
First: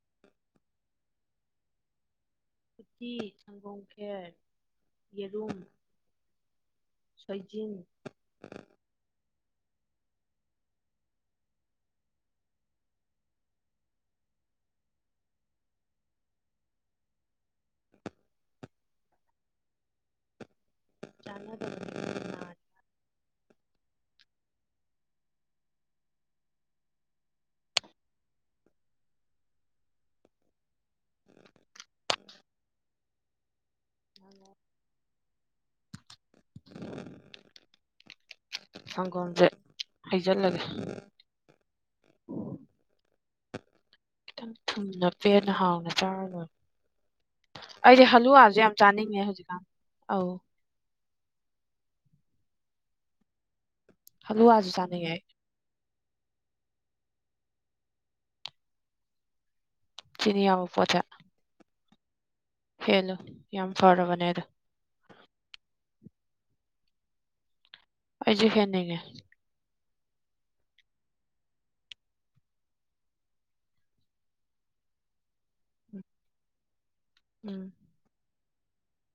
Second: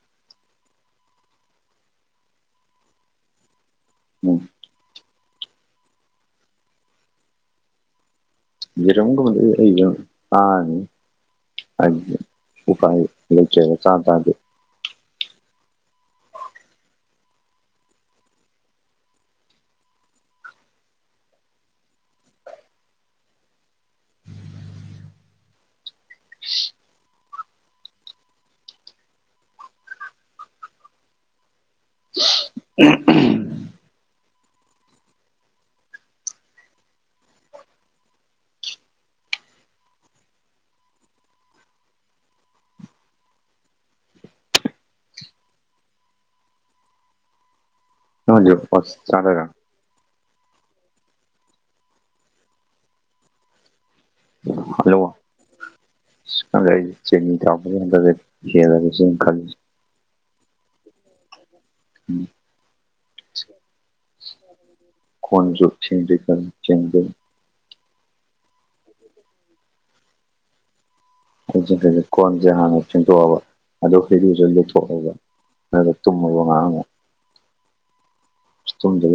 ꯎꯇꯤ ꯈꯦꯔ ꯎꯝ ꯌꯦꯔꯨꯝ ꯁꯣꯏꯖꯤꯡ ꯏꯔꯒ ꯑꯥꯅꯤ ꯍꯥꯏ ꯎꯄꯥꯥꯏ ꯂꯩ ꯆ ꯇ ꯑꯗꯨꯦ [unintelligible] ꯅꯥꯔꯦ [unintelligible] ꯁꯪꯒꯣꯝꯁꯦ ꯍꯩꯖꯤꯜꯂꯒꯦ ꯈꯤꯇꯪ ꯊꯨꯝꯅ ꯄꯦꯟꯅ ꯍꯥꯎꯅ ꯆꯥꯔ ꯂꯣꯏ ꯑꯩꯁꯦ ꯅꯪ ꯍꯜꯂꯨ ꯍꯧꯖꯤꯛ ꯍꯥꯕꯁꯦ ꯌꯥꯝ ꯑꯣꯠꯁ ꯆꯥꯅꯤꯡꯉꯦ ꯆꯥꯗꯣꯏꯔꯥ ꯍꯧꯖꯤꯛꯀꯥꯟ ꯑꯧ ꯍꯜꯂꯨꯋꯥꯁꯨ ꯆꯥꯅꯤꯉ ꯆꯦꯅꯤ ꯀ ꯌꯦ ꯈ ꯆꯅꯤ ꯌꯥꯕ ꯄꯣꯠꯇꯦ ꯎꯝ ꯍꯦꯜꯂꯨ ꯌꯥꯝ ꯐꯔꯕꯅꯦ ꯑꯗꯣ ꯈꯣꯟꯖ ꯊ ꯀ ꯆꯦꯟꯗ ꯑꯩꯖꯤ ꯐꯅꯤꯉꯦ ꯑꯩ ꯀꯣꯟꯁꯦ ꯍꯥꯟꯅ ꯆꯦꯡꯇꯣꯛꯑꯕ ꯑꯗꯨꯣ ꯍꯩꯔꯨꯁꯨ ꯂꯦꯊꯣꯛꯑꯕ ꯃ ꯇꯨꯝ ꯃꯉ ꯎꯝ ꯊꯨꯝꯗ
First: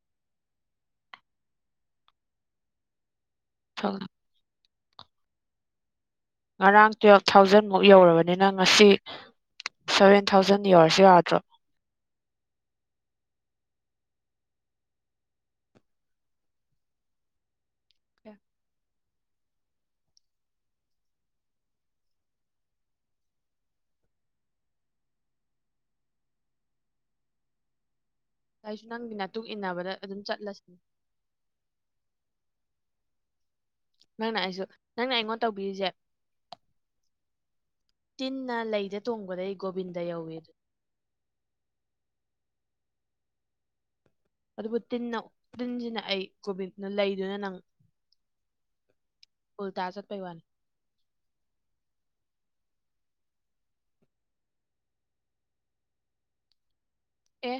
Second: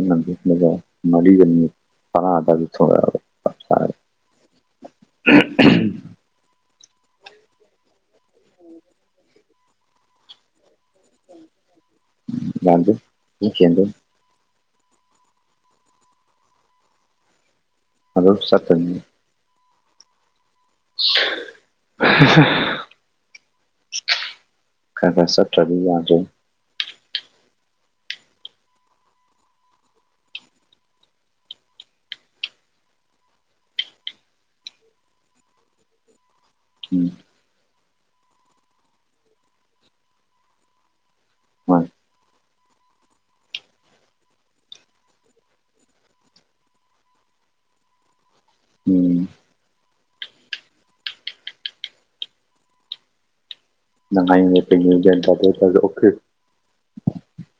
ꯃꯂꯤꯒꯅꯤ ꯐꯔꯗꯗꯤ ꯊ [unintelligible] [inaudible] ꯉꯔꯥꯡ ꯇꯨꯌꯦꯜꯞ ꯊꯥꯎꯖꯟꯃꯨꯛ ꯌꯧꯔꯕꯅꯤ ꯅꯤꯅ ꯉꯁꯤ ꯁꯚꯦꯟ ꯊꯥꯎꯖꯟ ꯌꯧꯔꯁꯨ ꯌꯥꯗ꯭ꯔꯣ ꯅ ꯌꯦꯁꯤ ꯑꯗꯨ ꯑꯗꯨꯗ ꯆꯀ [inaudible] ꯈꯔ ꯈꯔ ꯁꯠꯇ꯭ꯔꯕꯤ ꯌꯥꯖꯦ ꯑꯩꯁꯨ ꯅꯪꯒꯤꯅ ꯃꯇꯨꯡꯛ ꯏꯟꯅꯕꯗ ꯑꯗꯨꯝ ꯆꯠꯂꯁꯤ ꯅꯪꯅ ꯑꯩꯁꯨ ꯅꯪꯅ ꯑꯩꯉꯣꯟꯗ ꯇꯧꯕꯤꯔꯤꯁꯦ ꯎꯝ ꯇꯤꯟꯅ ꯂꯩꯗ ꯇꯣꯡꯕꯗ ꯑꯩ ꯒꯣꯕꯤꯟꯗ ꯌꯧꯋꯤ ꯑꯗꯨ ꯍꯣꯏ ꯑꯗꯨꯕꯨ ꯇꯤꯟꯅ ꯇꯤꯟꯁꯤꯅ ꯑꯩ ꯀꯒꯣꯕꯤꯅ ꯂꯩꯗꯨꯅ ꯅꯪ ꯎꯝ ꯐꯨꯜꯇꯥꯖꯠ ꯄꯩꯕꯅꯤ ꯅꯪꯉ ꯄꯩ ꯇ ꯑꯣꯦ ꯑꯦ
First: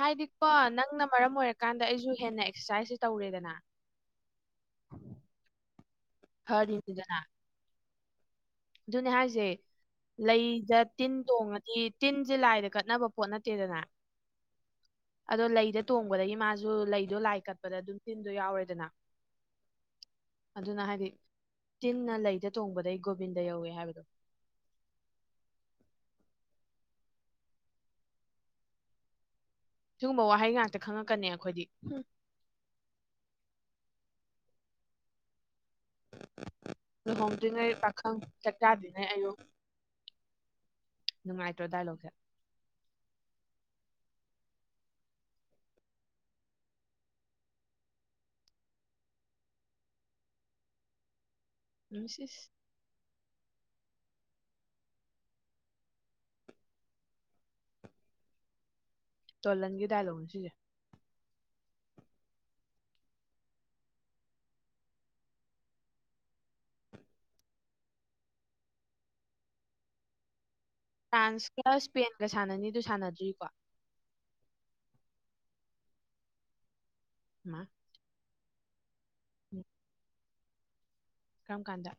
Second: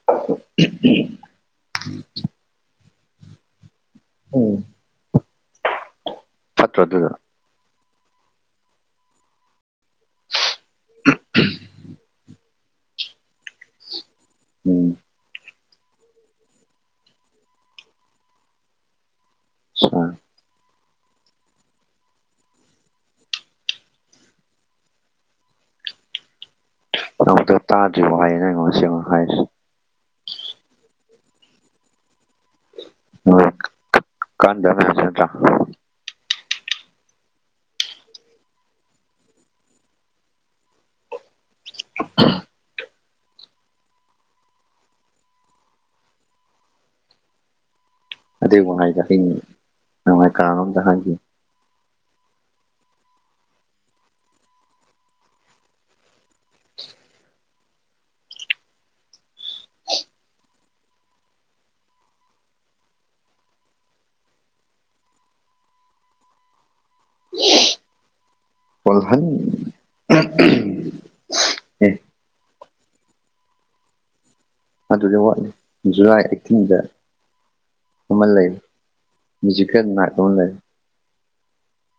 ꯍꯥꯏꯗꯤꯀꯣ ꯅꯪꯅ ꯃꯔꯝ ꯑꯣꯏꯔꯛ ꯀꯥꯟꯗ ꯑꯩꯁꯨ ꯍꯦꯟꯅ ꯑꯦꯛꯁꯔꯁꯥꯏꯖꯁꯦ ꯇꯧꯔꯦꯗꯅ ꯎꯝ ꯐꯠꯇ꯭ꯔꯣ ꯑꯗꯨꯗꯣ ꯍꯗꯤꯗꯅꯥ ꯑꯗꯨꯅꯦ ꯍꯥꯏꯁꯦ ꯂꯩꯗ ꯇꯤꯟ ꯇꯣꯡꯉꯗꯤ ꯇꯤꯟꯁꯦ ꯂꯥꯏꯗ ꯀꯠꯅꯕ ꯄꯣꯠ ꯅꯠꯇꯦꯗꯅ ꯎꯝ ꯑꯗꯣ ꯂꯩꯗ ꯇꯣꯡꯕꯗꯒꯤ ꯃꯥꯁꯨ ꯂꯩꯗꯣ ꯂꯥꯏ ꯀꯠꯄꯗ ꯑꯗꯨꯝ ꯇꯤꯟꯗꯣ ꯌꯥꯎꯔꯦꯗꯅ [inaudible] ꯑꯗꯨꯅ ꯍꯥꯏꯗꯤ ꯇꯤꯟꯅ ꯂꯩꯗ ꯇꯣꯡꯕꯗꯩ ꯒꯣꯕꯤꯟꯗ ꯌꯧꯋꯦ ꯍꯥꯏꯕꯗꯣ ꯑꯃꯨꯛꯇ ꯇꯥꯗ꯭ꯔꯤꯕꯣ ꯍꯥꯏꯌꯦꯅ ꯑꯩꯩꯅ ꯉꯁꯤ ꯑꯃꯉꯛ ꯍꯥꯏꯔꯤꯁꯤꯦ ꯁꯤꯒꯨꯝꯕ ꯋꯥꯍꯩ ꯉꯥꯛꯇ ꯈꯪꯉꯛꯀꯅꯤ ꯑꯩꯈꯣꯏꯗꯤ ꯎ ꯀꯥꯟꯗ ꯂꯨꯍꯣꯡꯗ꯭ꯔꯤꯉꯩ ꯄꯥꯈꯪ ꯆꯥꯛꯇꯥꯗ꯭ꯔꯤꯉꯩ ꯑꯌꯨꯛ ꯅꯨꯡꯉꯥꯏꯇ꯭ꯔꯣ ꯗꯥꯏꯂꯣꯁꯦ ꯅꯨꯡ ꯀ ꯍ ꯅꯅꯨꯡꯉꯥꯏ ꯀꯥꯅꯝꯗ ꯍꯥꯏꯒ ꯃꯤꯁꯤꯦꯁ ꯇꯣꯂꯟꯒꯤ ꯗꯥꯏꯂꯣꯛꯅꯤ ꯁꯤꯁꯦ [unintelligible] ꯐ꯭ꯔꯥꯟꯁꯀ ꯑꯦ ꯏꯁꯄꯦꯟꯒ ꯁꯥꯟꯅꯅꯤꯗꯨ ꯁꯥꯟꯅꯗ꯭ꯔꯤꯀꯣ ꯑꯗꯨꯗꯤ ꯋꯥꯠꯂꯤ ꯖꯨꯂꯥꯏ ꯑꯩꯠꯇꯤꯟꯗ [inaudible] ꯀꯃꯜ ꯂꯩꯖꯤꯀꯅ ꯀꯜ ꯂꯩ ꯀꯔꯝ ꯀꯥꯟꯗ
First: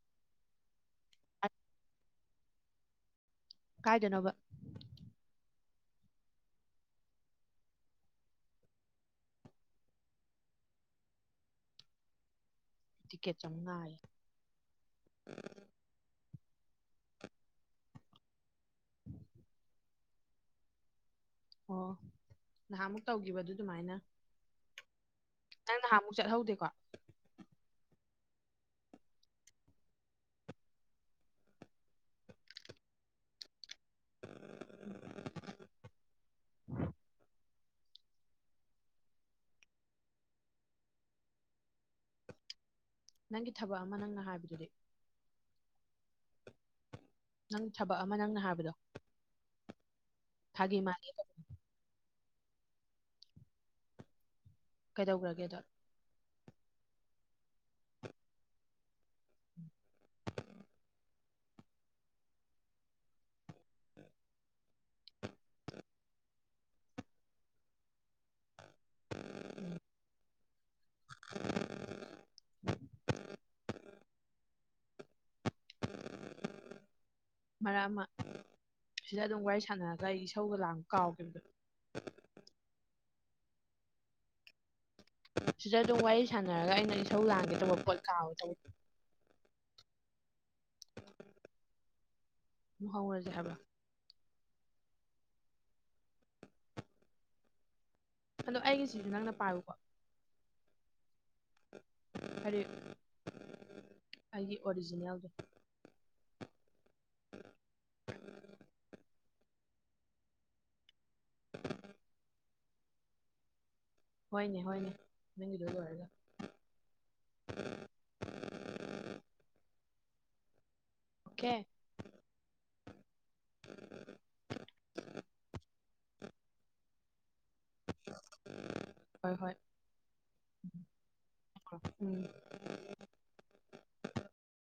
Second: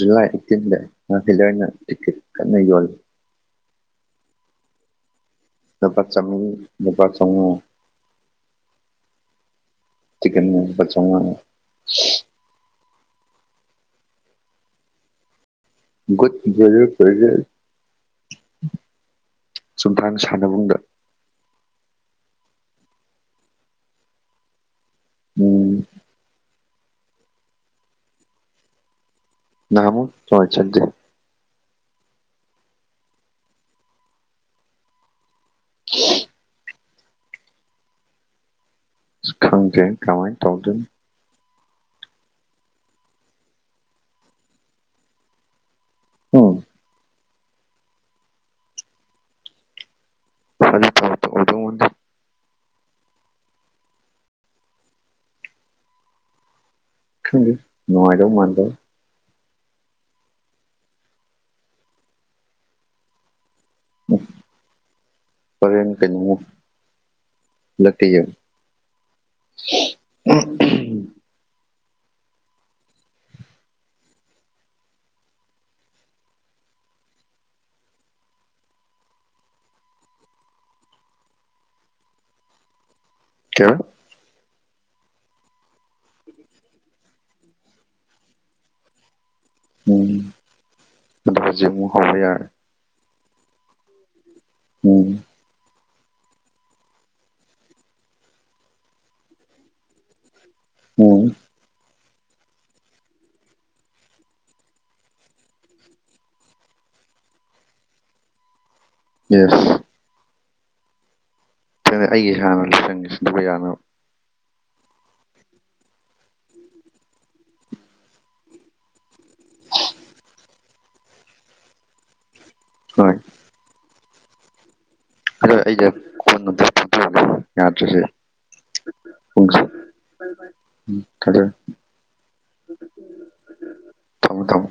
ꯖꯨꯂꯥꯏ ꯑꯩꯠꯇꯤꯟꯗ ꯍꯤꯂꯔꯅ ꯇꯤꯛꯀꯦꯠ ꯀꯟꯅ ꯌꯣꯜꯂꯤ ꯀꯥꯏꯗꯅꯣꯅꯕ ꯅꯄꯥ ꯆꯃꯤ ꯅꯄꯥ ꯆꯪꯉꯨ ꯆꯤꯤꯡꯟꯅ ꯄ ꯇꯤꯀꯦꯠ ꯆꯉꯏ ꯎ ꯔꯔ ꯑꯝꯪꯅ ꯁꯅꯨꯡꯗ ꯑꯣ ꯅꯍꯥꯟꯃꯨꯛ ꯇꯧꯈꯤꯕꯗꯨ ꯑꯗꯨꯃꯥꯏꯅ ꯅꯪ ꯎꯝ ꯅꯍꯥꯟꯃꯨꯛ ꯆꯠꯍꯧꯗꯦꯣ ꯅꯃꯣ ꯆꯉꯥꯏ ꯆꯠꯗꯦ ꯑ ꯍ ꯈꯪꯗꯦ ꯀꯃꯥꯏ ꯇꯧꯗꯦ ꯅꯪꯒꯤ ꯊꯕꯛ ꯑꯃ ꯅꯪꯅ ꯍꯥꯏꯕꯗꯨꯗꯤ ꯎꯝ ꯅꯪ ꯊꯕꯛ ꯑꯃ ꯅꯪꯅ ꯍꯥꯏꯕꯗꯣ ꯐꯒꯤ ꯃꯥ ꯑꯗꯨꯣ ꯀꯩꯗꯧꯈ꯭ꯔꯒꯦꯗꯣ ꯅꯅꯨꯡꯉꯥꯏꯔꯣ ꯃꯥꯟꯗꯣ ꯄꯅ ꯀꯩꯅꯩꯅ ꯂꯇꯤꯒ ꯎꯝ ꯃꯔꯛ ꯑꯃ ꯁꯤꯗ ꯑꯗꯨꯝ ꯋꯥꯔꯤ ꯁꯥꯟꯅꯔꯒ ꯑꯩ ꯏꯁꯧꯒ ꯂꯥꯡ ꯀꯥꯎꯈꯤꯕꯗꯣ ꯀ ꯁꯤꯗ ꯑꯗꯨꯝ ꯋꯥꯔꯤ ꯁꯥꯟꯅꯔꯒ ꯑꯩꯅ ꯏꯁꯧ ꯂꯥꯡꯒꯦ ꯇꯧꯕ ꯄꯣꯠ ꯀꯥ ꯇꯧꯕ ꯎꯝ ꯑꯗꯨꯗꯨꯄꯖꯤ ꯃꯨ ꯍꯕ ꯌꯥꯔ ꯍꯧꯔꯁꯦ ꯍꯥꯏꯕ ꯎꯝ ꯑꯗꯣ ꯑꯩꯒꯤꯁꯤꯗꯤ ꯅꯪꯅ ꯄꯥꯏꯌꯨꯀꯣ ꯎ ꯀꯔꯤ ꯑꯩꯒꯤ ꯑꯣꯔꯤꯖꯤꯅꯦꯜꯗꯣ ꯌꯦ ꯎ ꯑꯩꯒꯤ ꯍꯥꯟꯅ ꯂꯁꯪꯒꯤꯁꯤꯟꯗꯕ ꯌꯥꯅꯕ ꯍꯣꯏꯅꯦ ꯍꯣꯏꯅꯦ ꯅꯪꯒꯤꯗ ꯂꯣꯏꯔꯒ [inaudible] ꯑꯣ ꯀꯦ ꯍꯣꯏ ꯑꯗꯣ ꯑꯩꯁ ꯀ ꯌꯥꯗ꯭ꯔꯁꯦ ꯍꯣꯏ ꯍꯣꯏ ꯄꯨꯡꯁꯦ ꯎꯝ ꯊꯝꯃꯦ ꯎ ꯎꯝ ꯊꯃꯃꯦ ꯊꯃꯃꯦ